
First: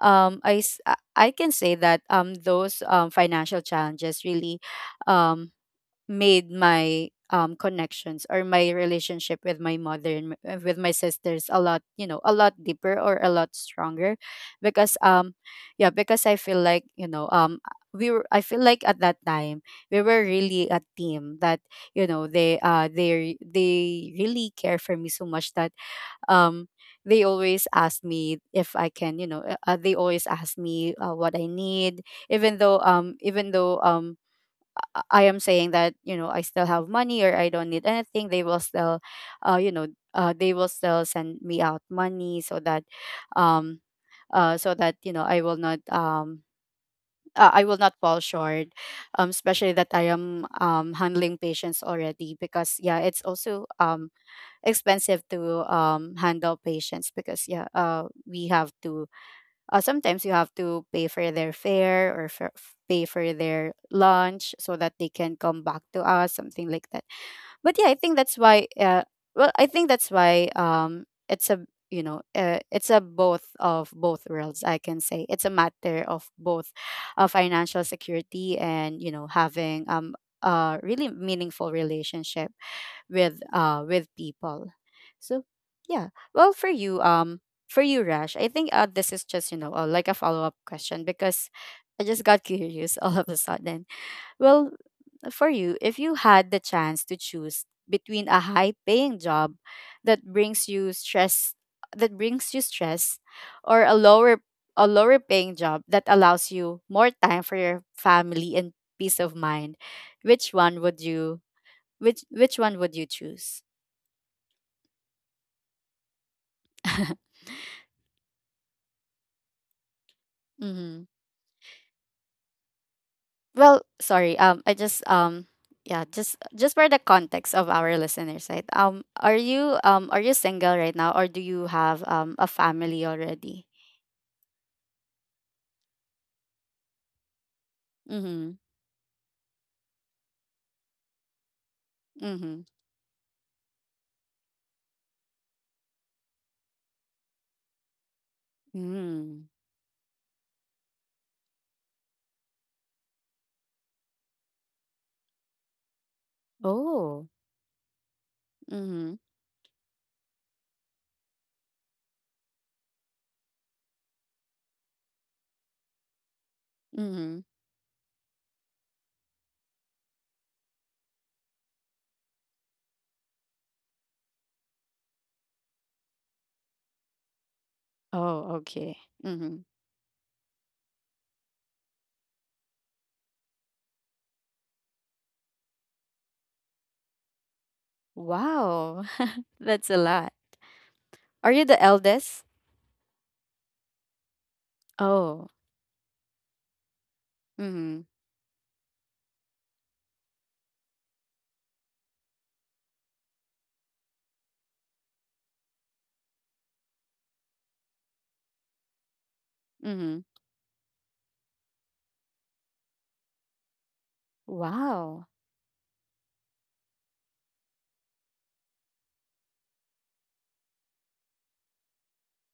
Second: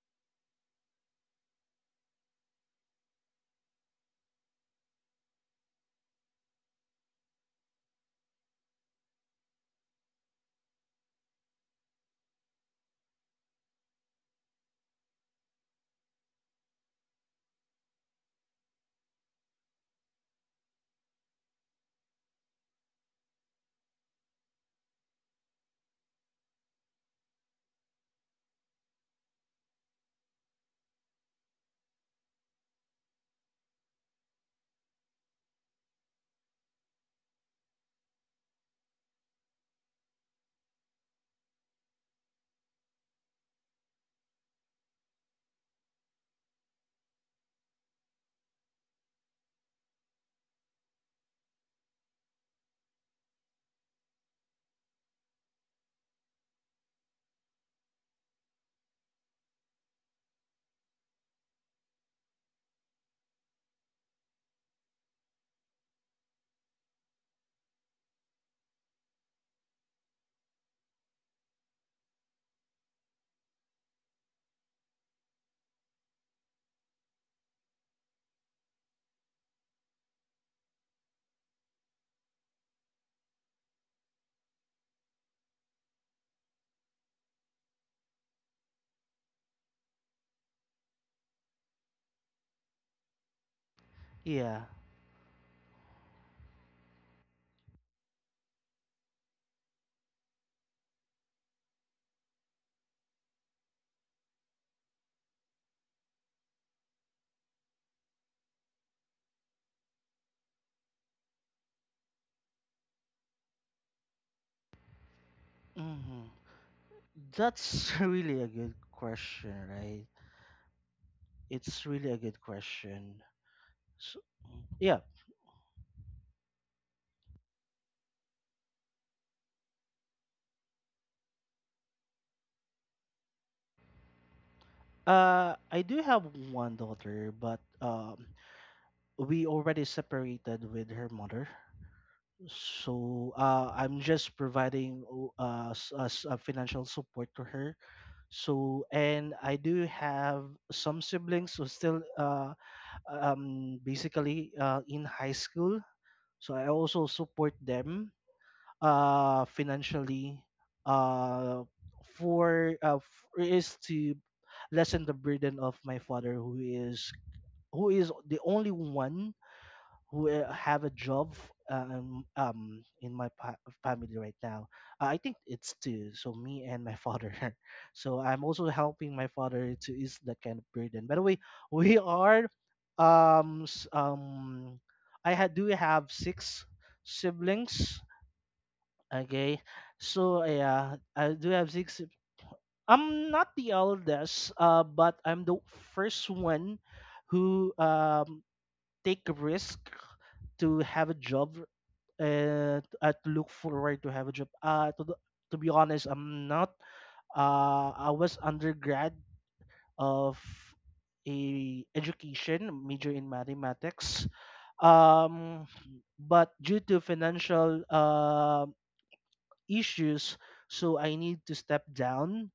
A: I s- I can say that, those, financial challenges really um made my connections or my relationship with my mother and with my sisters a lot, a lot deeper or a lot stronger, because yeah, because I feel like, you know we were I feel like at that time we were really a team, that, they, they really care for me so much that, um they always ask me if I can, they always ask me, what I need. Even though, even though, I am saying that, I still have money or I don't need anything, they will still, uh you know they will still send me out money, so that, um so that, I will not, I will not fall short, especially that I am, handling patients already, because yeah, it's also expensive to handle patients, because yeah, we have to, sometimes you have to pay for their fare, or for, pay for their lunch so that they can come back to us, something like that. But yeah, I think that's why, well, I think that's why it's a, it's a both of both worlds, I can say. It's a matter of both financial security and, having, a really meaningful relationship with people. So, yeah. Well, for you, for you, Rash, I think, this is just, like a follow-up question, because I just got <laughs> curious all of a sudden.
B: Yeah.
A: Well, for you, if you had the chance to choose between a high paying job that brings you stress that brings you stress, or a lower paying job that allows you more time for your family and peace of mind, which one would you, which one would you choose?
B: Hmm.
A: <laughs>
B: That's <laughs> really a good question, right?
A: Mm-hmm.
B: It's really a good question.
A: Well,
B: So
A: sorry. I
B: yeah,
A: just yeah, just for the context of our listeners, right? Are you, are you single right now, or do you have a family already?
B: I do have one daughter, but
A: Mm-hmm.
B: we already separated with her mother.
A: Mm-hmm.
B: So I'm just providing financial support to her. So, and
A: Mm-hmm.
B: I do have some siblings who still basically in high school. So I also
A: Oh.
B: support them
A: Mm-hmm.
B: financially, uh, is to lessen the burden of my father, who is,
A: Mm-hmm.
B: who is the only one who have a job in my family right now. I think it's two, so me and my father. <laughs> So I'm
A: Oh,
B: also
A: okay.
B: helping my
A: Mm-hmm.
B: father to ease that kind of burden. By the way, we are um s- um I had do have six siblings.
A: Wow, <laughs>
B: Okay,
A: that's a lot.
B: so yeah, I
A: Are
B: do
A: you
B: have
A: the
B: six.
A: eldest?
B: I'm not the eldest, but I'm
A: Oh.
B: the first one who
A: Mm-hmm.
B: take a risk to have a job and to look forward to have a job. To be honest, I'm not. I was undergrad
A: Mm-hmm.
B: of a education major in mathematics.
A: Wow.
B: Um, but due to financial issues, so I need to step down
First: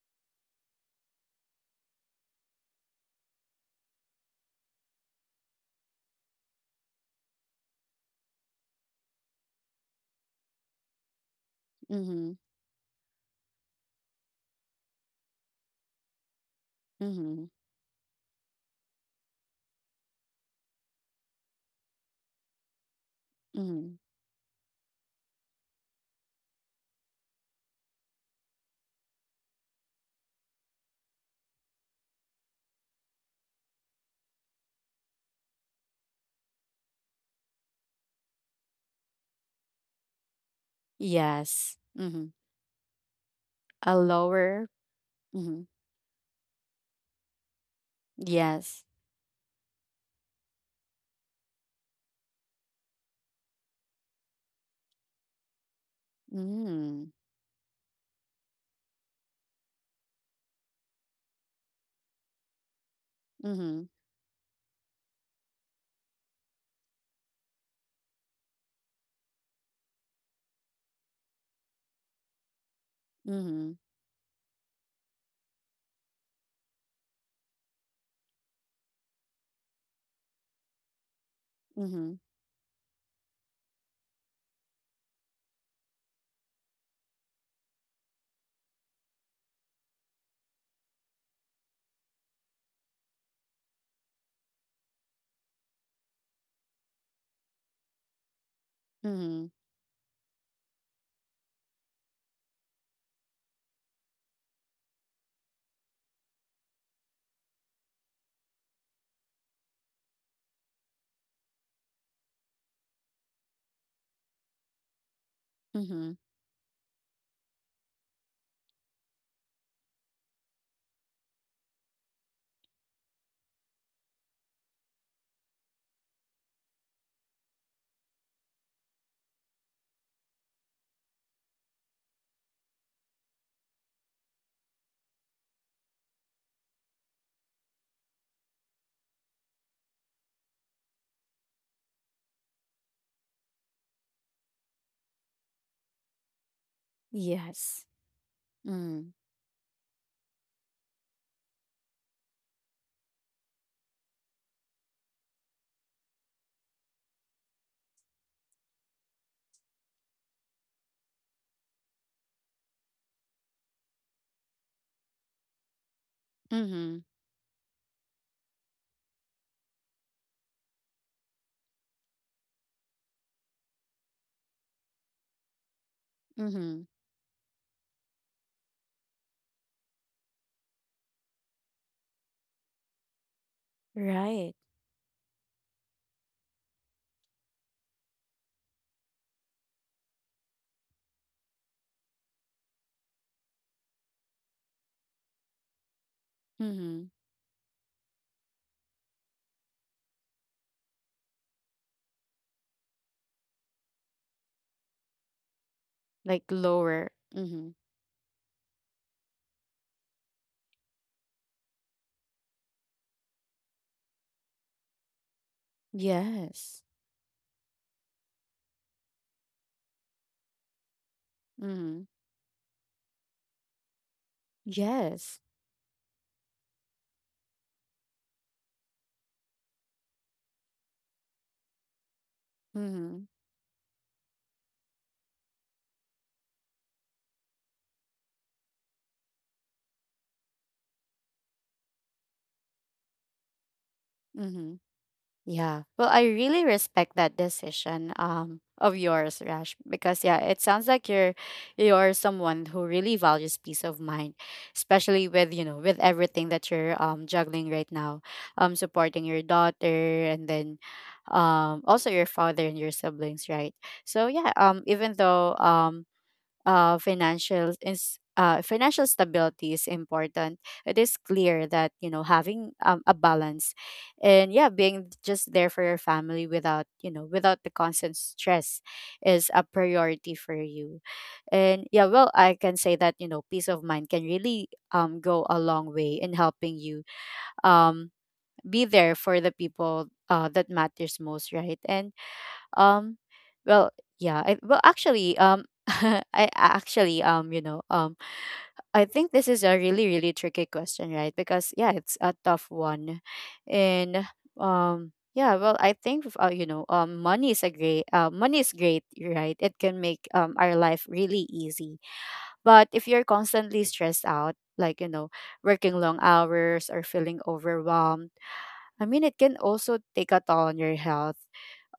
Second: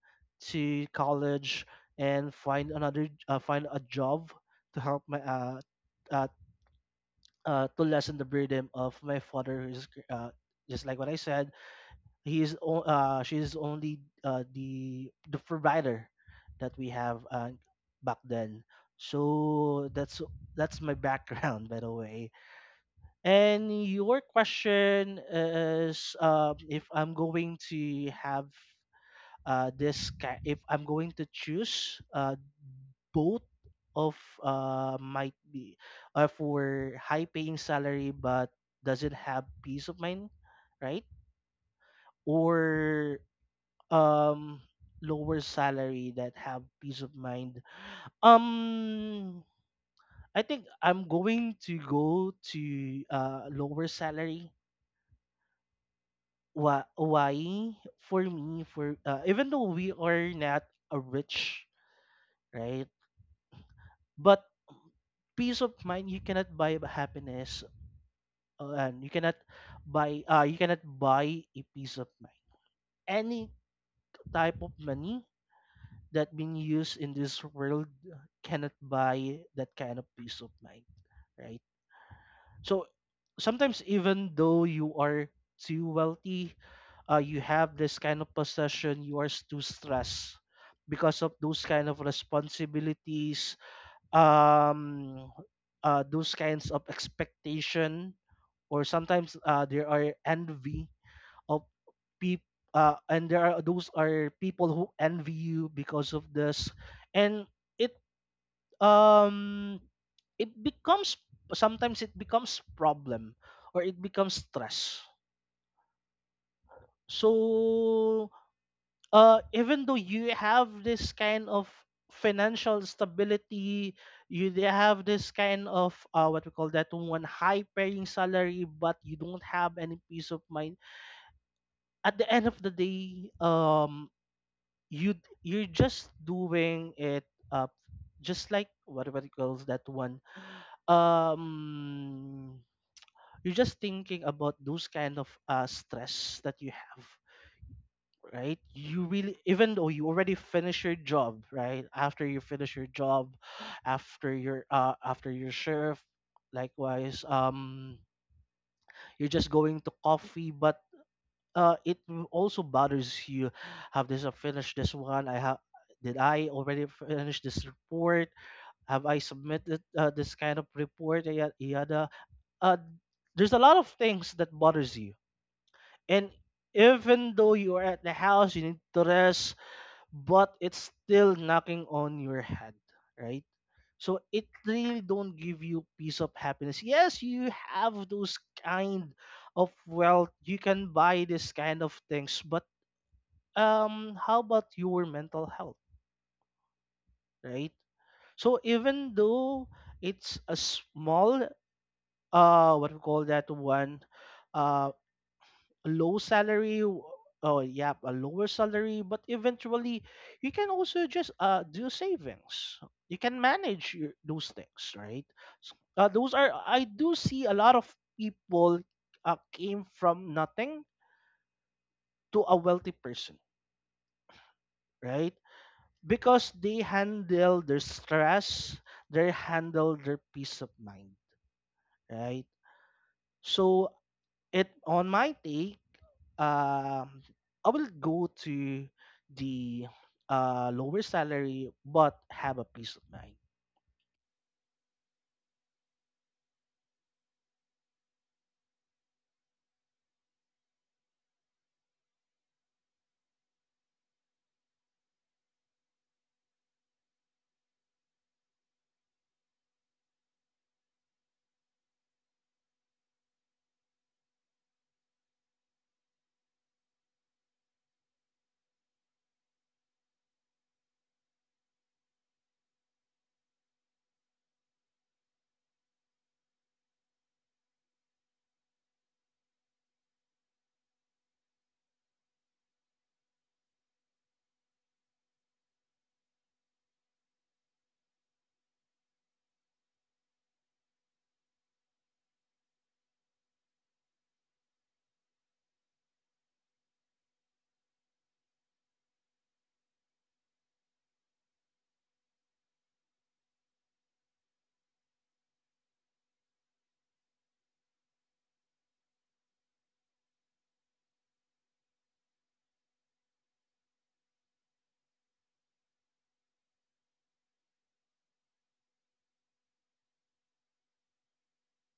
B: to college and find another find a job to help my uh, to lessen the burden of my father who is just like what I said,
A: Mm-hmm.
B: she is only the provider that we have,
A: Mm-hmm.
B: back then. So that's my background, by the way. And
A: Mm-hmm.
B: your question is, if I'm going to have if I'm going to choose, both of might be, for high paying salary but doesn't have peace of mind, right?
A: Yes. Mm-hmm.
B: Or
A: A
B: um
A: lower.
B: lower
A: Mm-hmm,
B: salary that have peace of mind.
A: yes.
B: um I think I'm going to go to lower salary. Why,
A: Mm.
B: why? For me, for even though we are not a rich, right?
A: Mhm.
B: But peace of mind, you cannot buy a happiness, and you cannot buy a peace of mind. Any
A: Mhm.
B: type of money that being used in this world cannot buy that kind of peace of mind, right?
A: Mhm.
B: So sometimes even though you are too wealthy, you have this kind of possession, you are too stressed because of those kind of responsibilities, um, those kinds of expectation, or sometimes
A: Mhm.
B: there are envy of people, and there are those are people who envy you because of this, and it um it becomes, sometimes it becomes problem or it becomes stress.
A: Mhm.
B: So even though you have this kind of financial stability, you they have this kind of what we call that one, high paying salary but you don't have any peace of mind. At the end of the day, you you're just doing it, uh just like what it calls that one. um you're just thinking about those kind of stress that you have,
A: Yes.
B: right? You
A: Mm.
B: really even though you already finish your job, right after you finish your job, after your shift, likewise, you're just going to coffee but it also bothers you. Have this finished this one, I have, did I already
A: Mhm.
B: finish this report, have I submitted, this kind of report, yada yada yada. uh there's a lot of things that bothers you. And
A: Mhm.
B: even though you are at the house, you need to rest, but it's still knocking on your head, right? So it
A: Right.
B: really don't give you peace of happiness. Yes, you have those kind of wealth. You can buy this kind of things, but how about your mental health,
A: Mhm.
B: right? So even though it's a small, what we call that one, uh, a low
A: Like
B: salary
A: lower.
B: oh
A: Mhm.
B: yeah, a lower salary but eventually you can also just do savings, you can manage your, those things, right? Those are,
A: Yes.
B: I do see a lot of people, came from nothing
A: Mhm.
B: to a wealthy person, right?
A: Yes.
B: Because they handle their stress, they handle their peace of mind, right?
A: Mhm.
B: So it on my take, um, I will go to the lower salary but have a peace of mind.
A: Mhm. Yeah. Well, I really respect that decision of yours, Rash, because yeah, it sounds like you're someone who really values peace of mind, especially with, you know, with everything that you're juggling right now. Supporting your daughter, and then also your father and your siblings, right? So yeah, even though financial is, financial stability is important. It is clear that, you know, having, a balance, and yeah, being just there for your family without, you know, without the constant stress, is a priority for you. And yeah, well, I can say that, you know, peace of mind can really go a long way in helping you um be there for the people that matters most, right? And um, well, yeah. <laughs> I actually, you know, I think this is a really, really tricky question, right? Because yeah, it's a tough one, and yeah. Well, I think, money is a great, money is great, right? It can make our life really easy, but if you're constantly stressed out, like, you know, working long hours or feeling overwhelmed, I mean, it can also take a toll on your health,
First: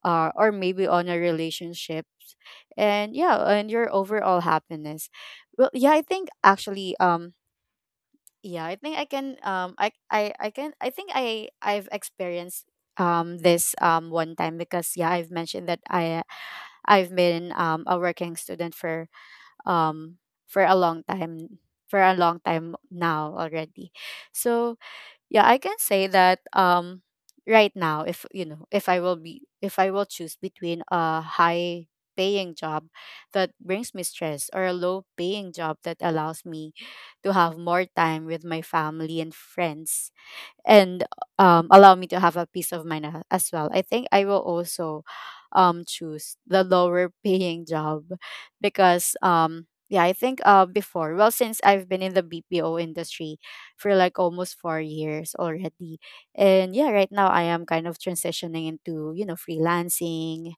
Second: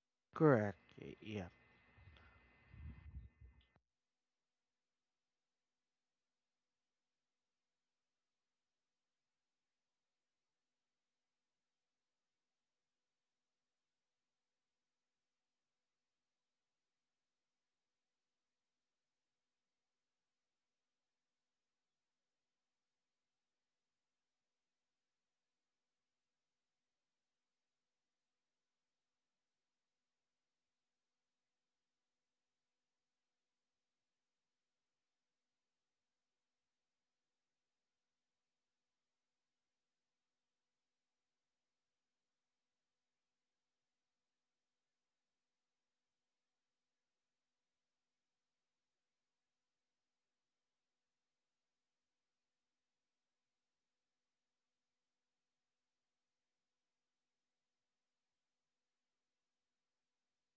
A: or
B: Correct.
A: maybe on a
B: Yeah.
A: relationships, and yeah, and your overall happiness. Well yeah, I think actually yeah, I think I can, I can, I think I I've experienced this one time, because yeah, I've mentioned that I I've been a working student um for a long time, now already. So yeah, I can say that right now, if, you know, if I will be if I will choose between a high paying job that brings me stress, or a low paying job that allows me to have more time with my family and friends, and allow me to have a peace of mind as well, I think I will also choose the lower paying job, because yeah, I think, before well since I've been in the BPO industry for like almost 4 years already, and yeah, right now I am kind of transitioning into, you know, freelancing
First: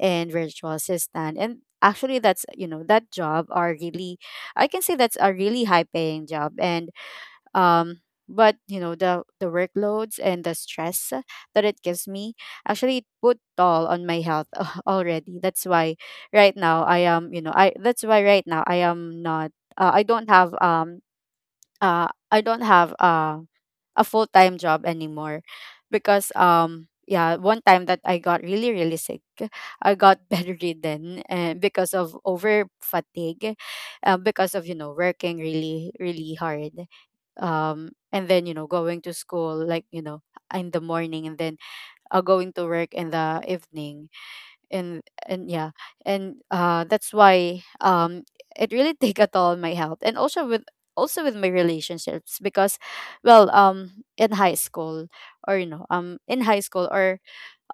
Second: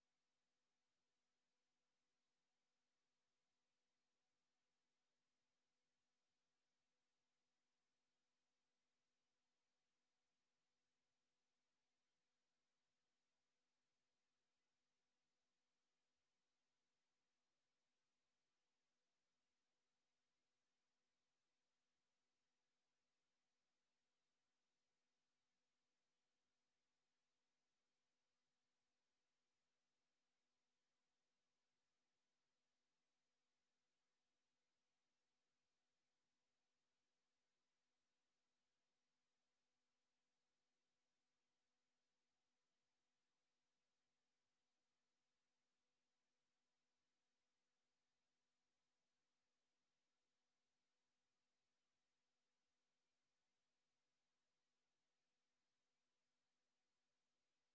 A: and virtual assistant and. Actually, that's, you know, that job are really, I can say that's a really high paying job, and um but you know, the workloads and the stress that it gives me, actually it put toll on my health <laughs> already. That's why right now I am, you know I that's why right now I am not, uh, i don't have um I don't have, a full-time job anymore, because yeah, one time that I got really, really sick, I got <laughs> bedridden and because of over fatigue, because of, you know, working really, really hard and then, you know, going to school, like, you know, in the morning, and then going to work in the evening. And yeah, and that's why it really <laughs> take a toll on my health, and also with, also with my relationships, because, well in high school or you know in high school, or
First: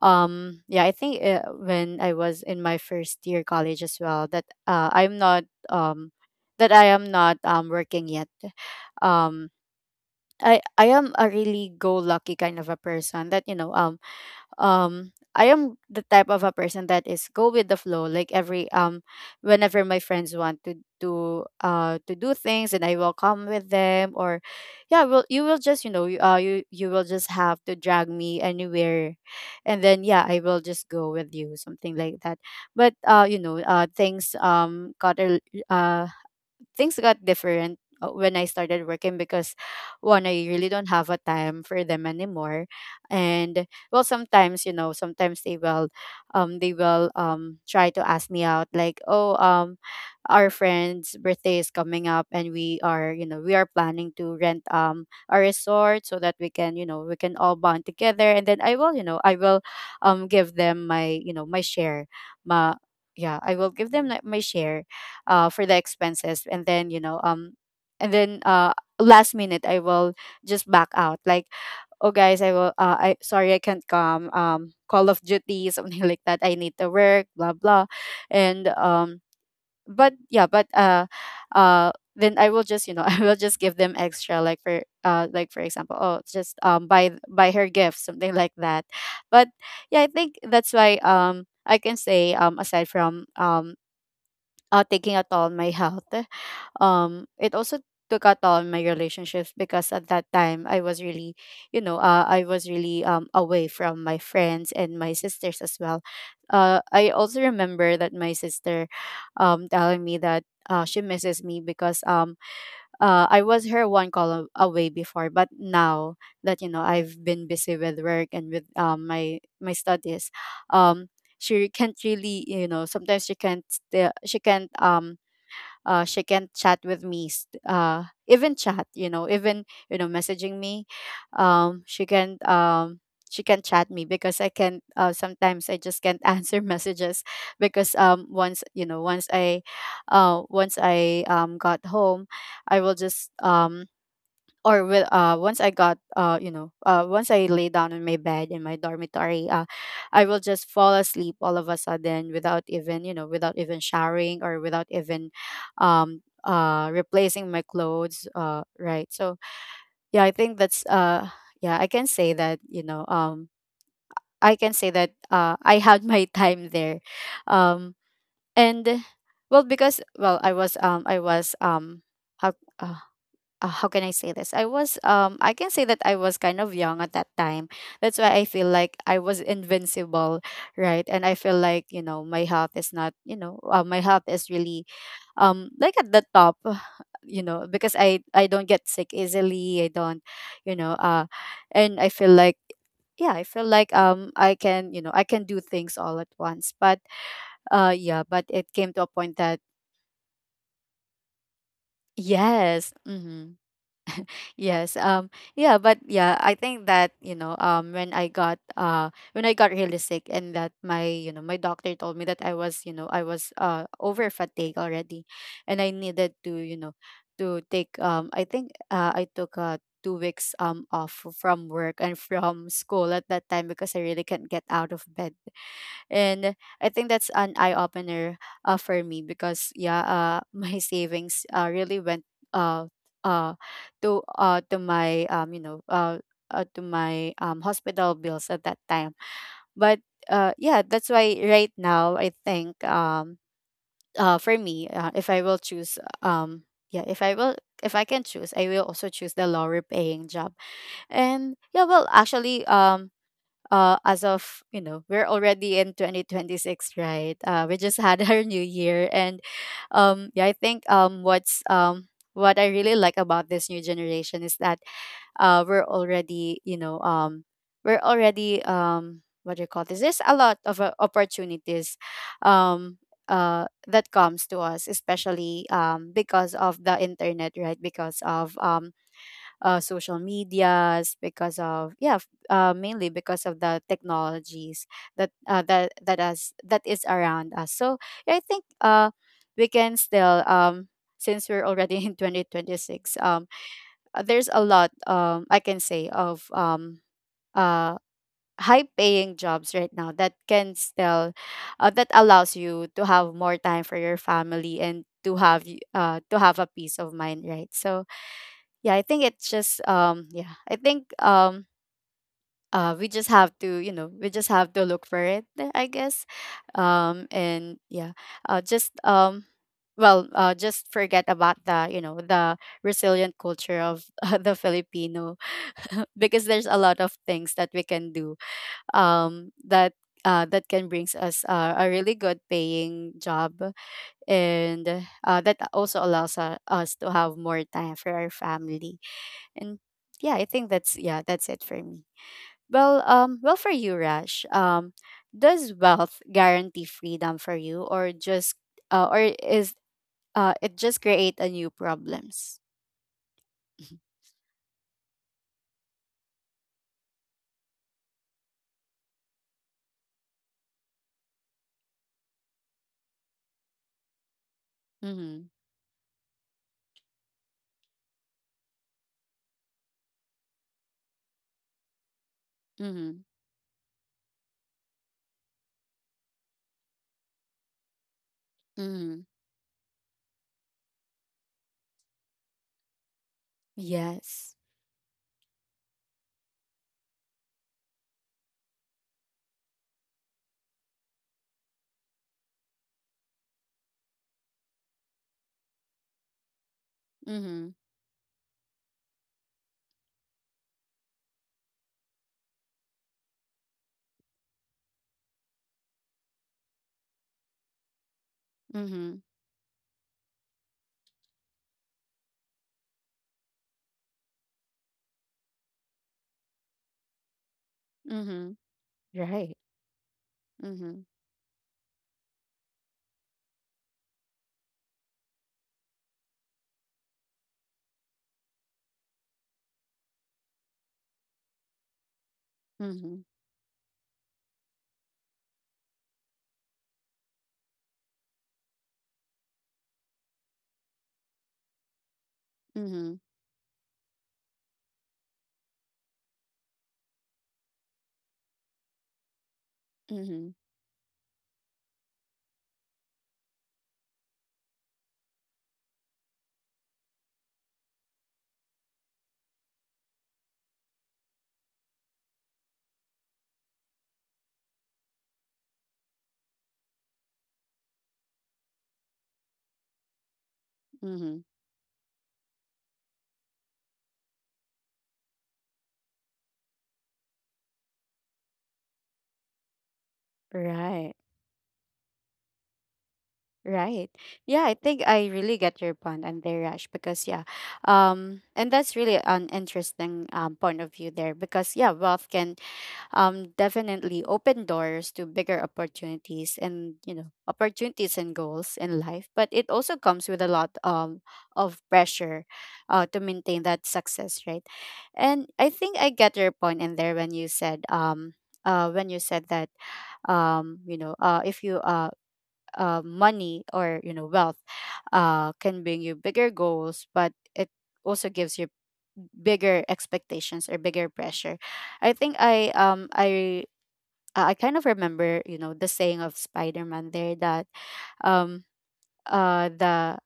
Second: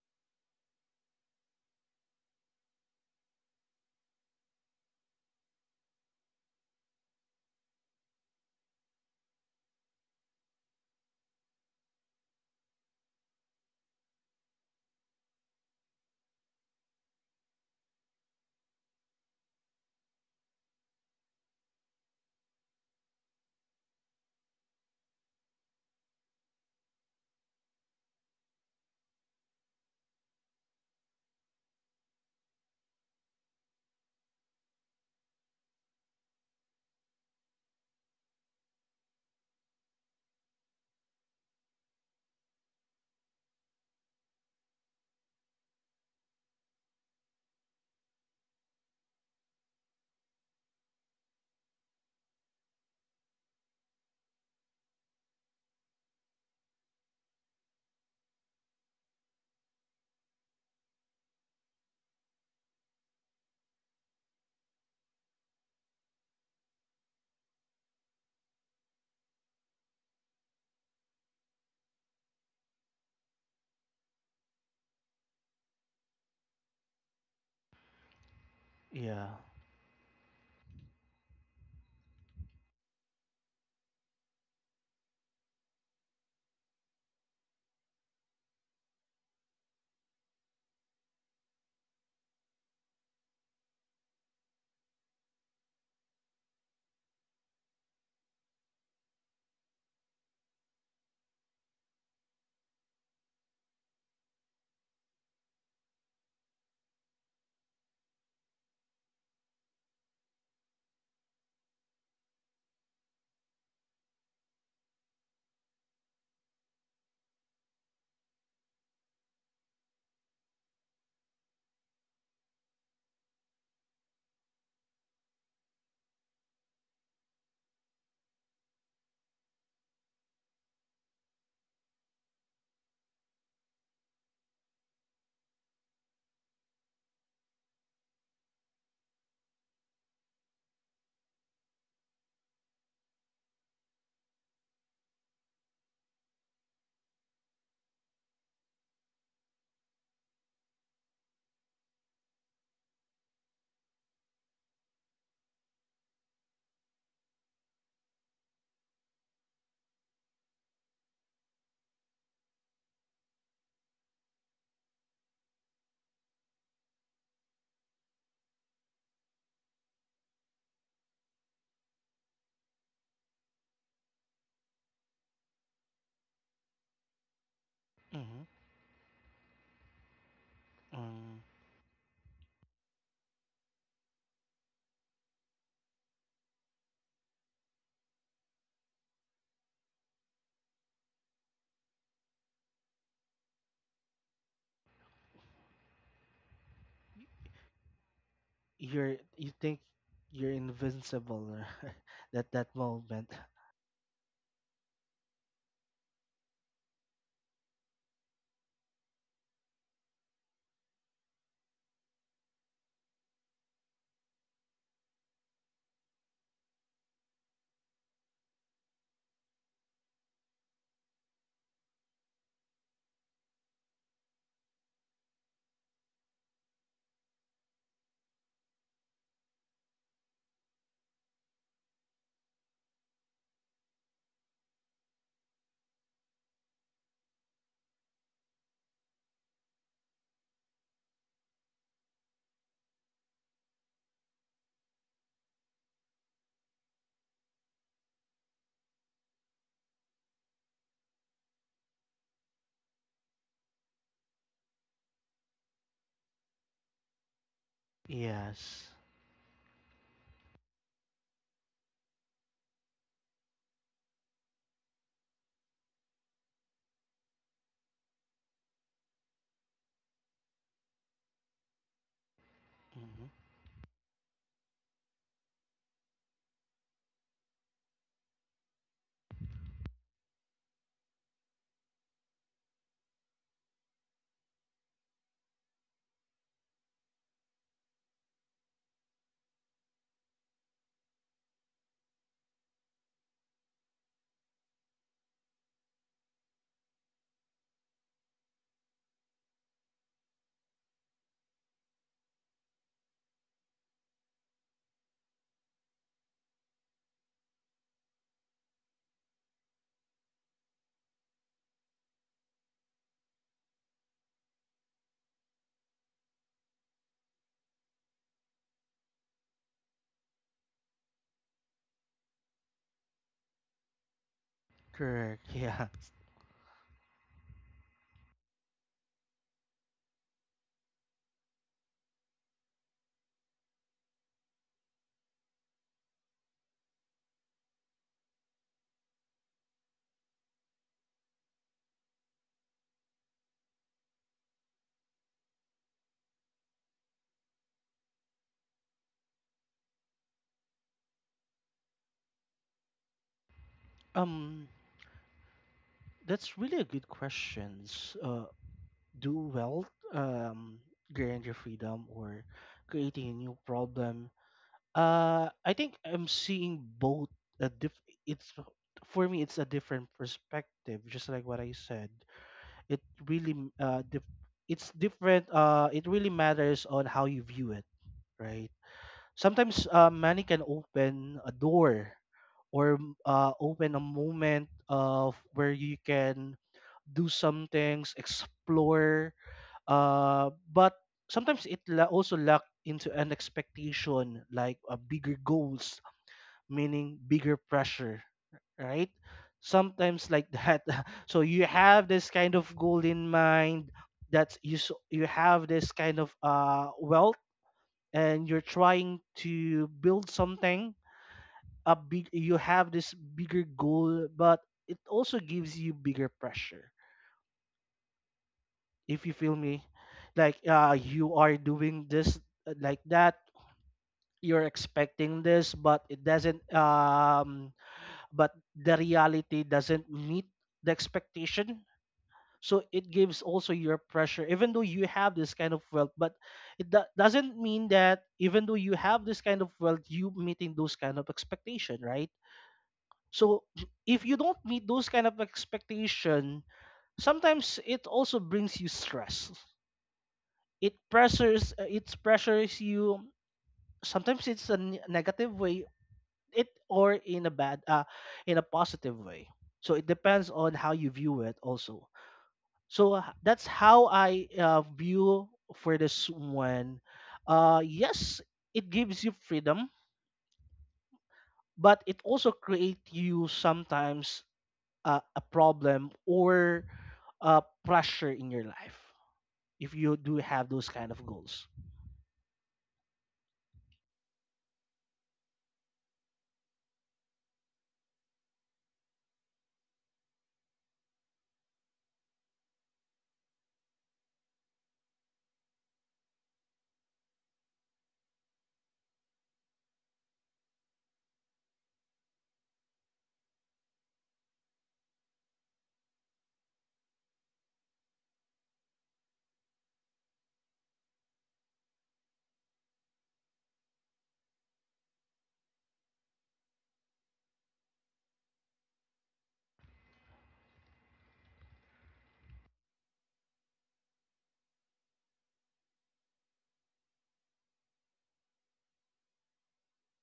A: yeah, I think, when I was in my first year college as well, that, I'm not that I am not working yet. um I am a really go lucky kind of a person, that, I am the type of a person that is go with the flow, like every whenever my friends want to, to do things, and I will come with them, or yeah, will you will just, you know, you will just have to drag me anywhere, and then yeah, I will just go with you, something like that. But you know, things got a uh things got different when I started working, because one, I really don't have a time for them anymore. And well, sometimes, you know, sometimes they will try to ask me out, like, "Oh, our friend's birthday is coming up and we are, you know, we are planning to rent a resort so that we can, you know, we can all bond together." And then I will, you know, I will give them my, you know, my share. My Yeah, I will give them like my share for the expenses and then last minute I will just back out like, "Oh guys, I will I sorry I can't come, Call of Duty," <laughs> something like that. I need to work, blah blah and
B: Yeah.
A: but yeah but uh then I will just <laughs> I will just give them extra, like for for example, "Oh, just buy buy her gift," something like that. But yeah, I think that's why, I can say, aside from taking a toll on my health, it also took out on my relationships, because at that time I was really, I was really away from my friends and my sisters as well. I also remember that my sister telling me that she misses me, because I was her one call away before, but now that you know I've been busy with work and with my my studies. um she can't really, you know, sometimes she can't she can't she can chat with me even chat, you know, even, you know, messaging me. She can she can chat me, because I can sometimes I just can't <laughs> answer messages. Because once, you know, once I got home, I will just or with once I got, once I lay down on my bed in my dormitory, I will just fall asleep all of a sudden without even, you know, without even showering or without even replacing my clothes, right? So yeah, I think that's yeah I can say that, I can say that I had <laughs> my time there. Um and well because Well, I was how uh, how can I say this? I was, I can say that I was kind of young at that time. That's why I
B: Hmm.
A: feel like I was invincible, right? And I
B: Mm.
A: feel like, you know, my health is not, you know, my health is really like at the top, <sighs> you know, because I don't get sick easily. I don't, you know, uh and I feel like, yeah, I feel like I can, you know, I can do things all at once. But yeah, but it came to a
B: You're
A: point
B: you
A: that,
B: think you're invincible <laughs> at that
A: yes.
B: moment.
A: Mhm. Yes. Yeah, I think that, you know, when I got really sick, and that my, you know, my doctor told me that I was, you know, I was over fatigued already, and I needed to, you know, to take, I think I took 2 weeks off from work and from school at that time, because I really can't get out of bed. And I think that's an eye opener for me, because yeah, <laughs> my savings really went uh, uh, to my to my, hospital bills at that time. But yeah, that's why right now I think, for me, if I will choose, yeah if i will if I can choose, I will also choose the lower paying job. And yeah, well actually, as of, you know, we're already in 2026, right? We just had <laughs> our new
B: Yes.
A: year. And yeah, I think, what I really like about this new generation is that we're already, you know, we're already what do you call this, there's a lot of opportunities um,
B: Hmm.
A: that comes to us, especially because of the internet, right? Because of social medias, because of yeah, mainly because of the technologies that is around us. So yeah, I think we can still since we're already <laughs> in 2026, there's a lot, I can say, of uh high paying jobs right now that can still that allows you to have more time for your family and to have to have a peace of mind, right? So yeah, I think it's just, yeah I think we just have to, you know, we just have to look for it, I guess. And Yeah, uh just um just forget about the, you know, the resilient culture of <laughs> the Filipino,
B: Correct. <laughs> Yeah.
A: because there's a lot of things that we can do, um that that can brings us a really good paying job, and that also allows us to have more time for our family. And yeah, I think that's, yeah, that's it for me. Well, well for you, Rash, does wealth guarantee freedom for you, or just or is it just create a new problems? Mm-hmm.
B: Um, that's really a good questions. Do wealth guarantee your freedom or creating a new problem?
A: Mm-hmm.
B: I think I'm seeing both, a diff it's for me it's a different perspective, just like what I said. It
A: Mm-hmm.
B: really m- dif it's different, it really matters on how you view it, right?
A: Mm-hmm.
B: Sometimes money can open a door, or open a
A: Yes.
B: moment of where you can do some things, explore, but sometimes it also luck into an expectation like a bigger goals, meaning bigger
A: Mm-hmm.
B: pressure, right? Sometimes like that. <laughs> So you have this kind of goal in mind that you have this kind of wealth and you're
A: Mm-hmm.
B: trying to build something, a big you have this bigger goal but it also gives you bigger pressure,
A: Mhm.
B: if you
A: Right.
B: feel me. Like
A: Mhm.
B: you are doing this, like that, you're expecting this but it doesn't but the reality doesn't meet the expectation. So it
A: Mhm.
B: gives also your pressure even though you have this kind of wealth, but it doesn't mean that even though you have this kind of wealth, you meeting those kind of expectation, right?
A: Mhm.
B: So if you don't meet those kind of expectation, sometimes it also brings you stress,
A: Mhm.
B: it pressures you. Sometimes it's a negative way, it or in a bad in a positive way. So it depends on how you view it also. So that's how I view for this one. Yes, it gives you freedom,
A: Mhm.
B: but it also create you sometimes a problem or pressure in your life, if you do have those kind
A: Right.
B: of goals.
A: Right. Yeah, I think I really get your point and their rush, because yeah. And that's really an interesting point of view there, because yeah, wealth can definitely open doors to bigger opportunities and, you know, opportunities and goals in life, but it also comes with a lot of pressure to maintain that success, right? And I think I get your point in there when you said, when you said that, you know if you money or, you know, wealth can bring you bigger goals, but it also gives you bigger expectations or bigger pressure. I think I kind of remember, you know, the saying of Spider-Man there that, um uh the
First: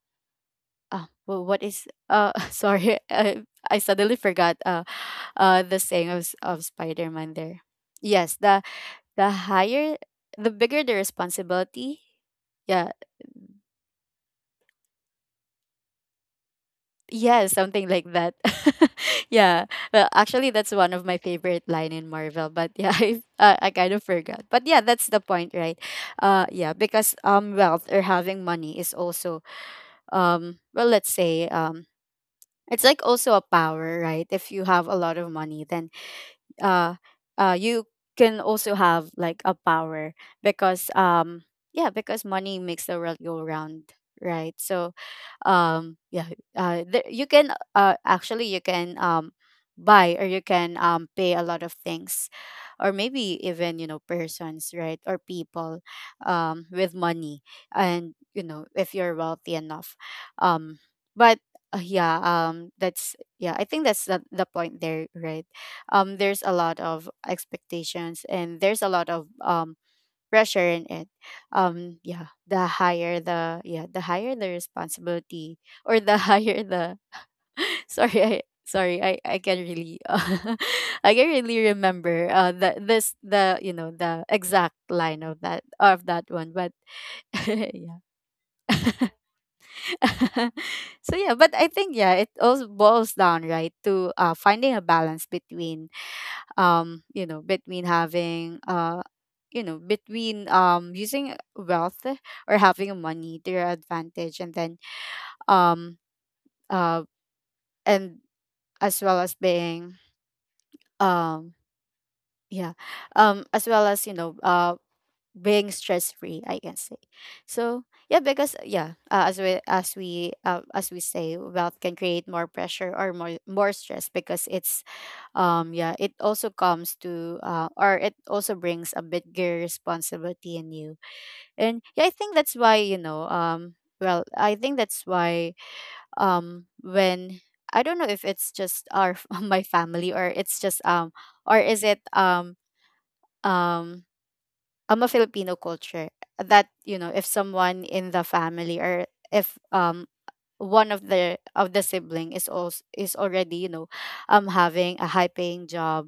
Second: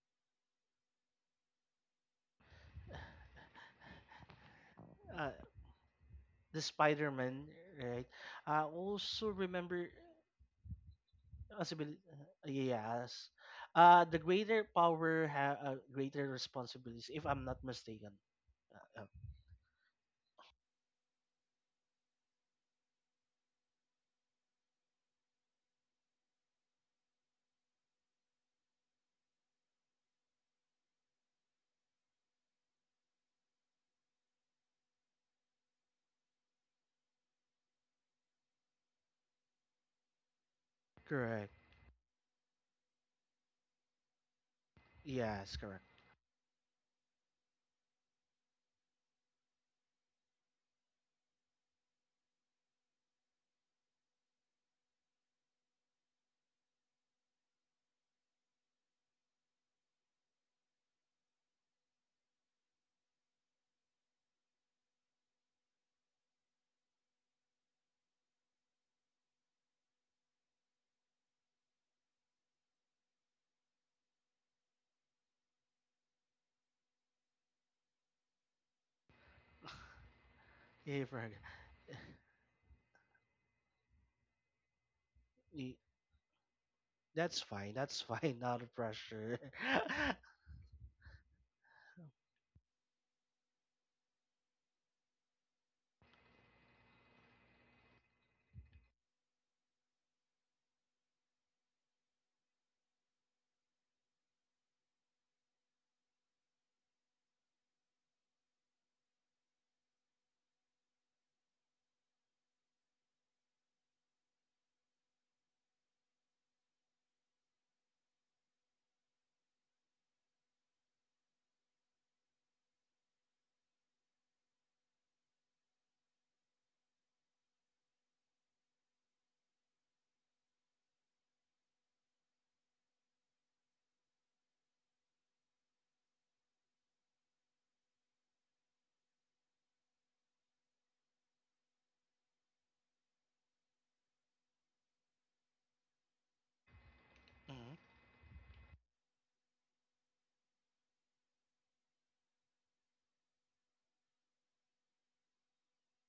A: what is, <laughs> sorry I suddenly forgot
B: Uh,
A: the saying of
B: the
A: of
B: Spider
A: Spider-Man
B: Man,
A: there.
B: right?
A: Yes,
B: I also
A: the
B: remember.
A: higher the bigger the
B: Possibility,
A: responsibility, yeah.
B: yes. The greater power have greater responsibilities, if I'm
A: Yes,
B: not
A: something
B: mistaken.
A: like that. <laughs>
B: Uh, uh,
A: Yeah. Well, actually, that's one of my favorite line in Marvel. But yeah, <laughs> I kind of forgot. But yeah, that's the point, right? Yeah, because wealth or having money is also, well, let's say, it's like also a power, right? If you have a lot of money, then uh, you can also have like a power because,
B: correct.
A: yeah, because money makes the world go round, right? So
B: Yes, correct.
A: um yeah there, you can actually you can buy or you can pay a lot of things, or maybe even, you know, persons, right, or people, with money, and you know, if you're wealthy enough. Um but Yeah, that's yeah, I think that's the point there, right? There's a lot of expectations and there's a lot of pressure in it. Yeah, the higher the responsibility, or the higher the <laughs> sorry I, sorry I can really <laughs>
B: Yeah,
A: I can
B: correct.
A: really remember the this the you know, the exact line of that,
B: Y-
A: of that one. But
B: That's
A: <laughs>
B: fine. That's
A: yeah.
B: fine. <laughs> Not a pressure. <laughs>
A: <laughs> So yeah, but I think, yeah, it also boils down, right, to finding a balance between, you know, between having you know, between using wealth or having money to your advantage, and then um uh and as well as being, um yeah as well as, you know, being stress free, I can say. So yeah, because yeah, as we say, wealth can create more pressure or more stress, because it's yeah, it also comes to, or it also brings a bigger responsibility in you. And yeah, I think that's why, you know, I think that's why, when, I don't know if it's just our <laughs> my family, or it's just or is it um I'm a Filipino culture, that you know if
B: Mhm.
A: someone in the family, or if one of the sibling is also is already, you know, having a high paying job,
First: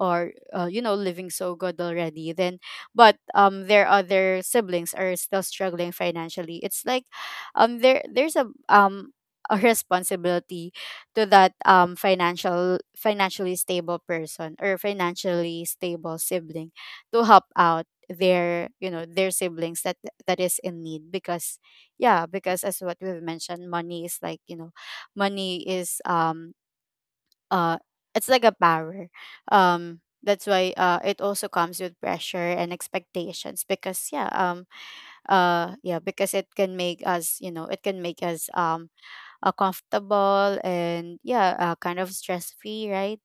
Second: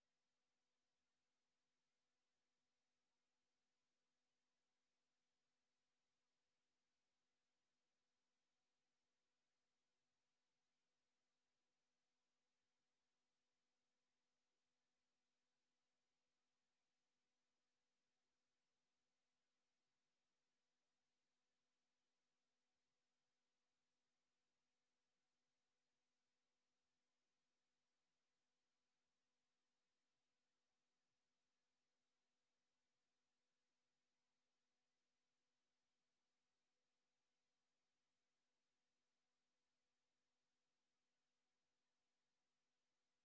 A: or you know, living so good already, then, but their other siblings are still struggling financially, it's like, there, there's a responsibility to that, financially stable person or financially stable sibling, to help out their, you know, their siblings that is in need, because yeah, because as what we've mentioned, money is like, you know, money is uh it's like a power, that's why it also comes with pressure and expectations, because yeah, yeah, because it can make us, you know, it can make us comfortable and yeah, kind of stress free, right?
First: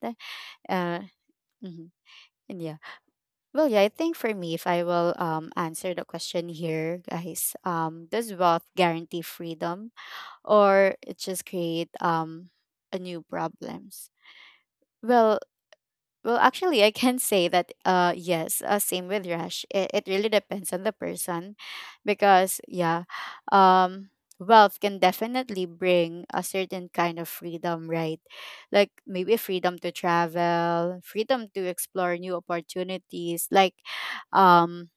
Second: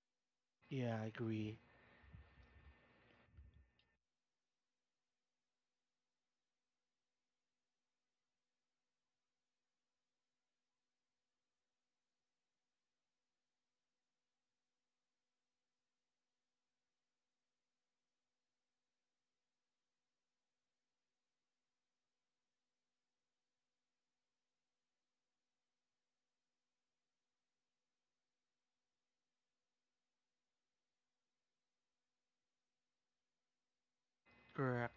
B: Yeah,
A: uh
B: I agree.
A: mhm. and yeah well yeah I think for me, if I will answer the question here, guys, does wealth guarantee freedom, or it just create a new problems? Well well actually, I can say that yes, same with Rush, it really depends on the person. Because yeah, um wealth can definitely bring a certain kind of freedom, right? Like maybe freedom to travel, freedom to explore new opportunities, like, um
B: Correct.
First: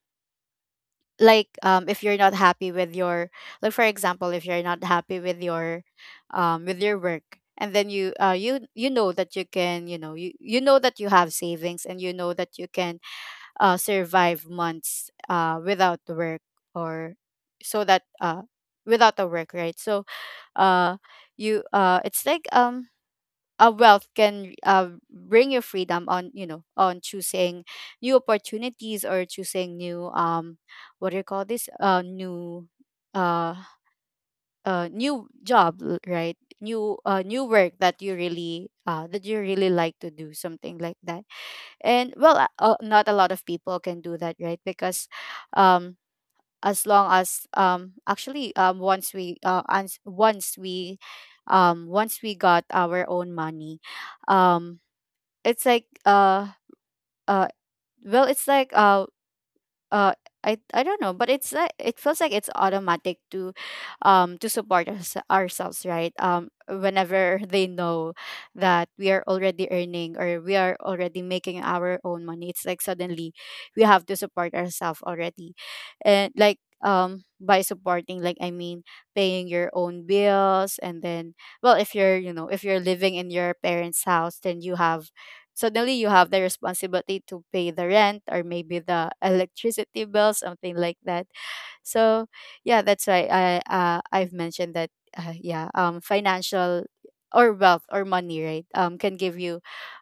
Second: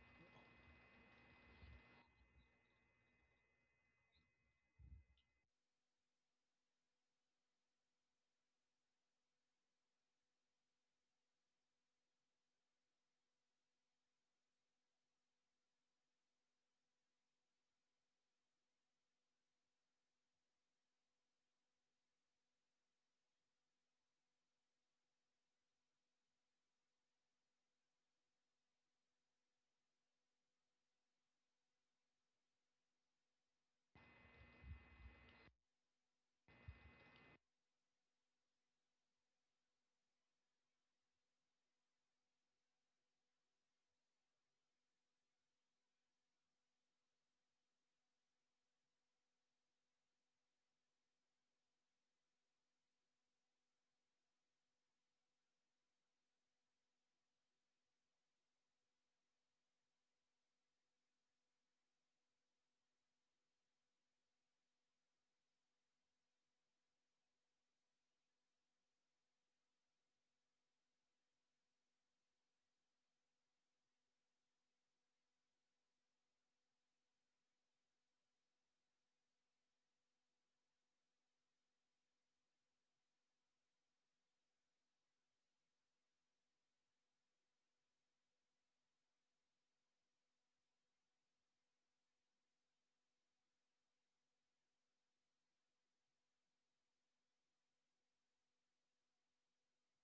A: like, if you're not happy with your, like, for example, if you're not happy with your, with your work, and then you you know that you can, you know, you know that you have savings, and you know that you can survive months without work, or so that without a work, right? So uh you it's like wealth can bring you freedom on, you know, on choosing new opportunities or choosing new, what do you call this, new, uh new job, right, new new work that you really like to do, something like that. And well, not a lot of people can do that, right? Because um as long as actually once we once we once we got our own money, um it's like uh well, it's like uh I don't know, but it's like it feels like it's automatic to, to support us, ourselves, right? Whenever they know that we are already earning, or we are already making our own money, it's like suddenly we have to support ourselves already. And like, by supporting, like, I mean, paying your own bills, and then, well, if you're, you know, if you're living in your parents house, then you have, suddenly you have the responsibility to pay the rent, or maybe the electricity bill, something like that. So yeah, that's why I I've mentioned that, yeah, financial or wealth or money, right, can give you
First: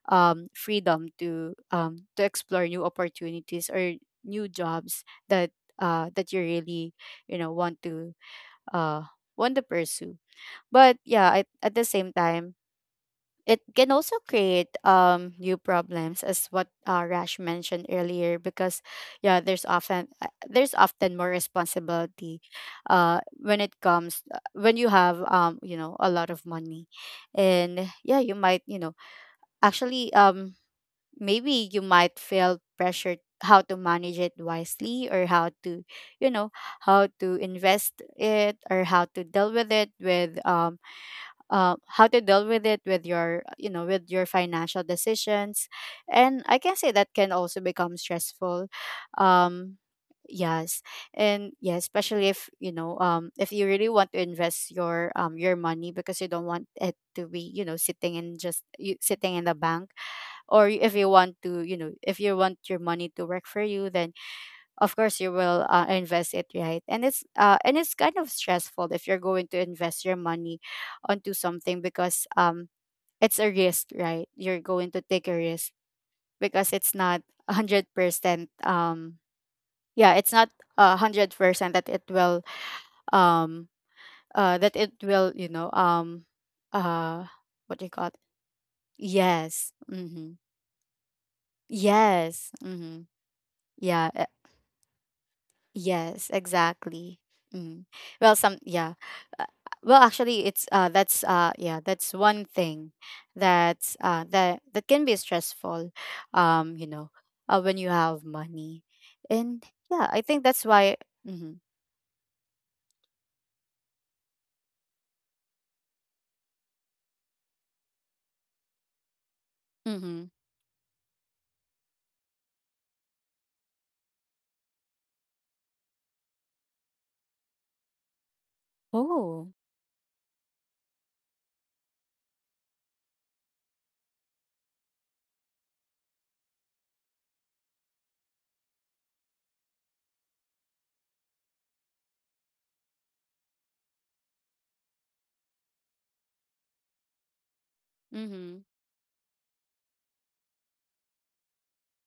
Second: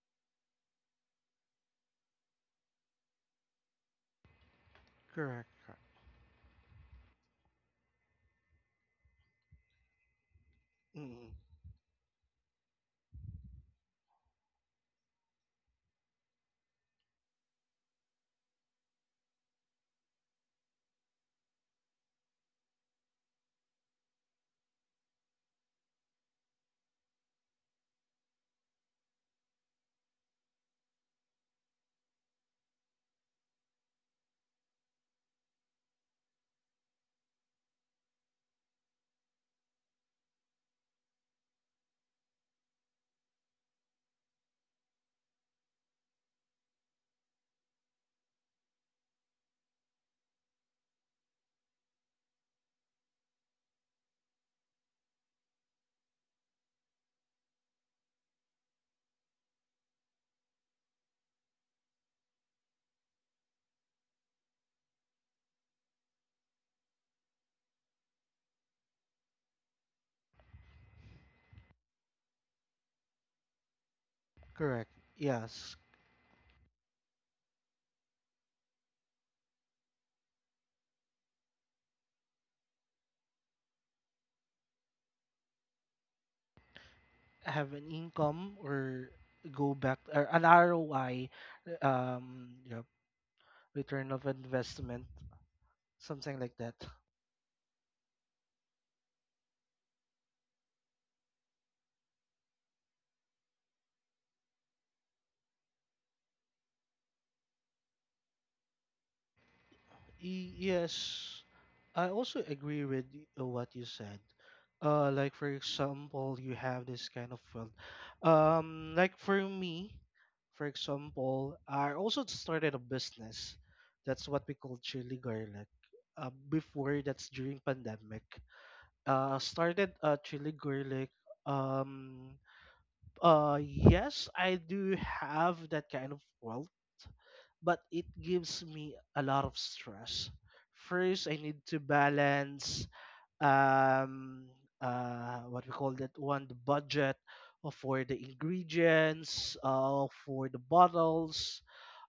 A: freedom to, to explore new opportunities or new jobs
B: Correct.
A: that
B: Correct.
A: that you really, you know, want to, uh want to pursue. But
B: Mm,
A: yeah, at the same time, it can also create, new problems, as what Rash mentioned earlier. Because yeah, there's often more responsibility, when it comes, when you have, you know, a lot of money, and yeah, you might, you know, actually, maybe you might feel pressured how to manage it wisely, or how to, you know, how to invest it, or how to deal with it with, how to deal with it with your, you know, with your financial decisions. And I can say that can also become stressful. um yes. And yeah, especially if, you know, if you really want to invest your money, because you don't want it to be, you know, sitting in just, sitting in the bank. Or if you want to, you know, if you want your money to work for you, then of course you will invest it, right? And it's and it's kind of stressful if you're going to invest your money onto something, because it's a risk, right? You're
B: correct.
A: going to take a risk.
B: Yes.
A: Because it's not 100%, um yeah, it's not a 100% that it will, um that it will, you know, uh
B: Have
A: what do
B: an
A: you call it?
B: income or
A: Yes.
B: go back or
A: Mhm.
B: an ROI,
A: Yes.
B: um, you know,
A: Mhm. Yeah.
B: return of investment,
A: Yes,
B: something like that.
A: exactly. Mm. Well, some, yeah. Uh, Well, actually, it's that's yeah, that's one thing, that's that can be stressful, you know, when you have money, and yeah, I think that's why.
B: Yes,
A: Mm-hmm.
B: I also agree with what you said. Like for example, you have this kind of world. Like for me,
A: Mm-hmm.
B: for example, I also started a business. That's what we call chili garlic. Before that's during pandemic.
A: Oh.
B: Started chili garlic. Um, yes, I do have that kind of world but it gives me a lot of stress. First, I need to balance, um, what we call that one, the budget for the
A: Mm-hmm.
B: ingredients, for the bottles.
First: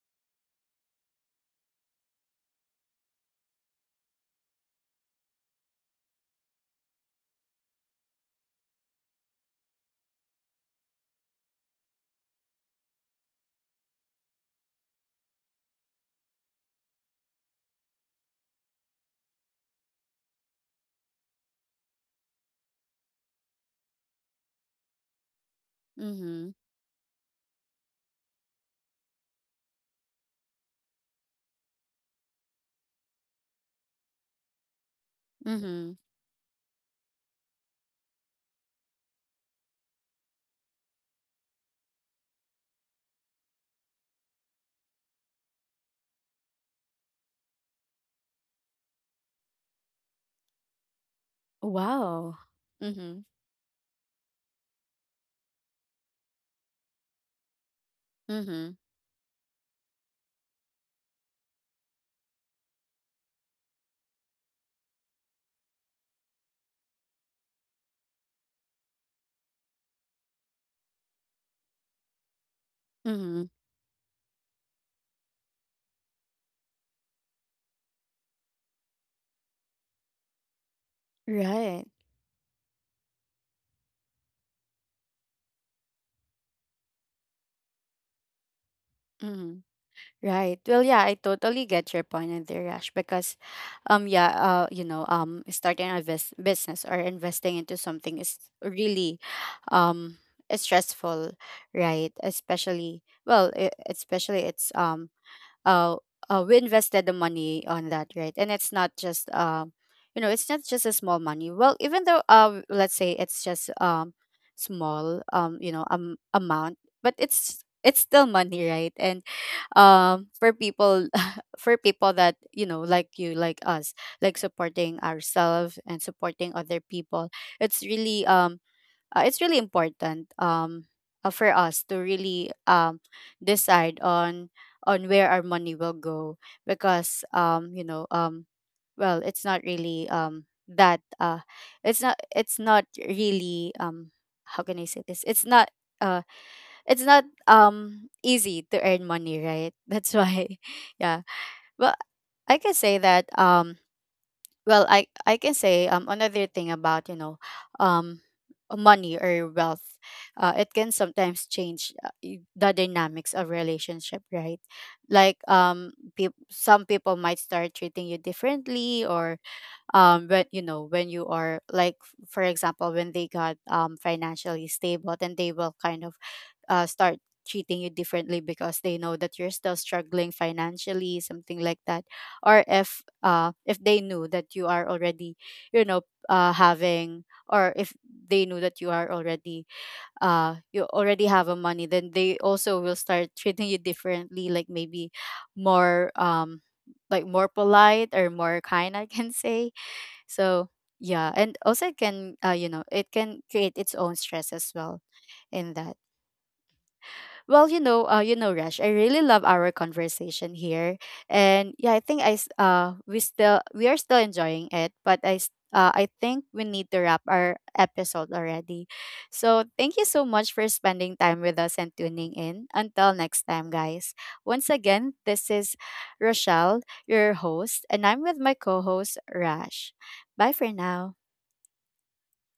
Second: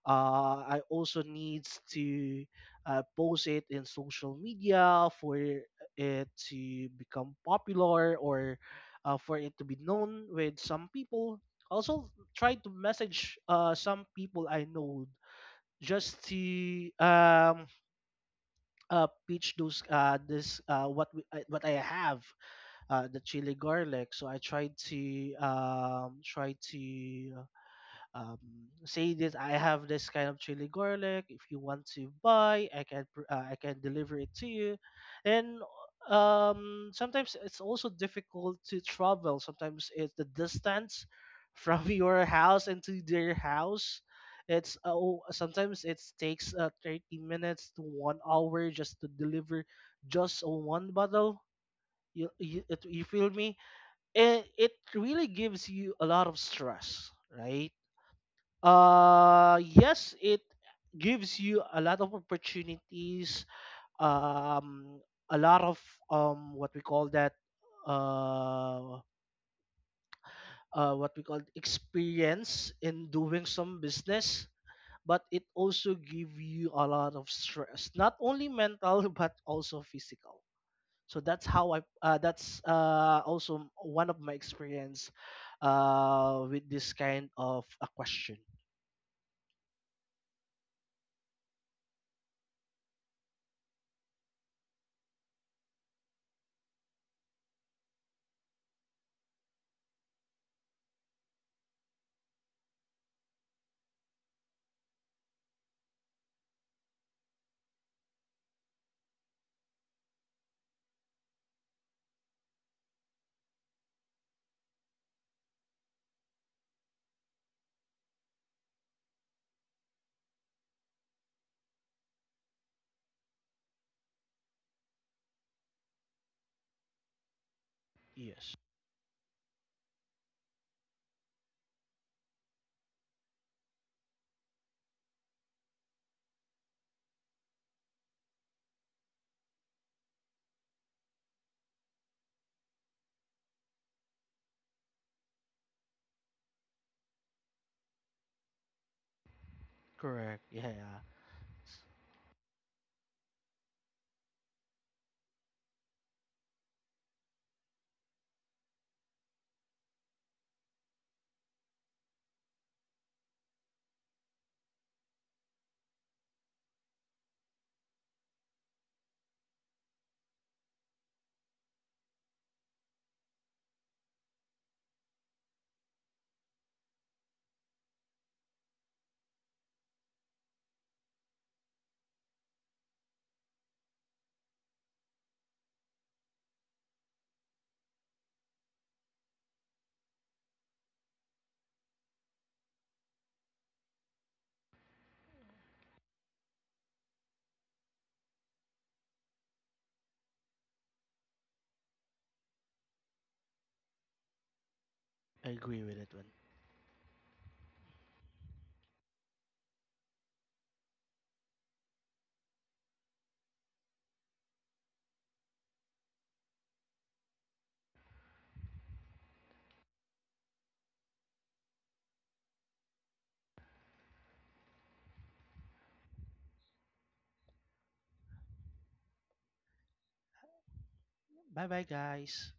B: I also needs to post it in social media for it to become popular, or for it to be known with some people. Also, try to message some people I know just to pitch those this what we, what I have, the chili garlic. So I tried to
A: Mm-hmm.
B: try to um, say that I have this kind of chili garlic. If you want to buy, I can I can deliver it to you. And
A: Mm-hmm.
B: sometimes it's also difficult to travel. Sometimes it's the distance from <laughs> your house into their house. It's oh, sometimes it takes 30 minutes to 1 hour just to deliver just one bottle. You,
A: Wow.
B: you, you
A: Mm-hmm.
B: feel me? It really gives you a lot of stress, right?
A: Mm-hmm.
B: Yes, it gives you a lot of opportunities, um, a lot of what we call that, uh, what we call experience in
A: Mm-hmm.
B: doing some business. But it also give you a lot of stress, not only mental <laughs> but also physical. So that's how I.
A: Right.
B: That's also one of my experience with this kind of a question.
A: Mm-hmm. Right. Well, yeah, I totally get your point in there, Yash, because yeah, you know, starting a business or investing into something is really, um, stressful, right? Especially, well, especially it's uh, we invested the money on that, right? And it's not just, you know, it's not just a small money. Well, even though, let's say it's just, small, you know, amount, but it's still money, right? And for people <laughs> for people that, you know, like you, like us, like supporting ourselves and supporting other people, it's really
B: Yes,
A: um it's really important, for us to really decide on where our money will go. Because you know, well, it's not really that it's not, it's not really, how can I say this? It's not, uh it's not easy to earn money, right? <laughs> That's
B: correct.
A: why,
B: Yeah.
A: yeah. But I can say that, well, I can say another thing about, you know, um money or wealth, it can sometimes change, the dynamics of relationship, right? Like, some people might start treating you differently, or when you know, when you are like, for example, when they got financially stable, then they will kind of start treating you differently, because they know that you're still struggling financially, something like that. Or if they knew that you are already, you know, having, or if they knew that you are already you already have a money, then they also will start treating you differently, like maybe more, like more polite or more kind, I can <laughs> say. So yeah, and also it can, you know, it can create its own stress as well,
B: I
A: in
B: agree
A: that.
B: with that one.
A: Well, you know, Rush, I really love our conversation here, and yeah, I think we are still enjoying it, but I think we need to wrap our episode already. So thank you so much for spending time with us and tuning in. Until next time, guys. Once again, this is Rochelle, your host, and I'm with my co-host Rush. Bye for now.
B: Bye bye, guys.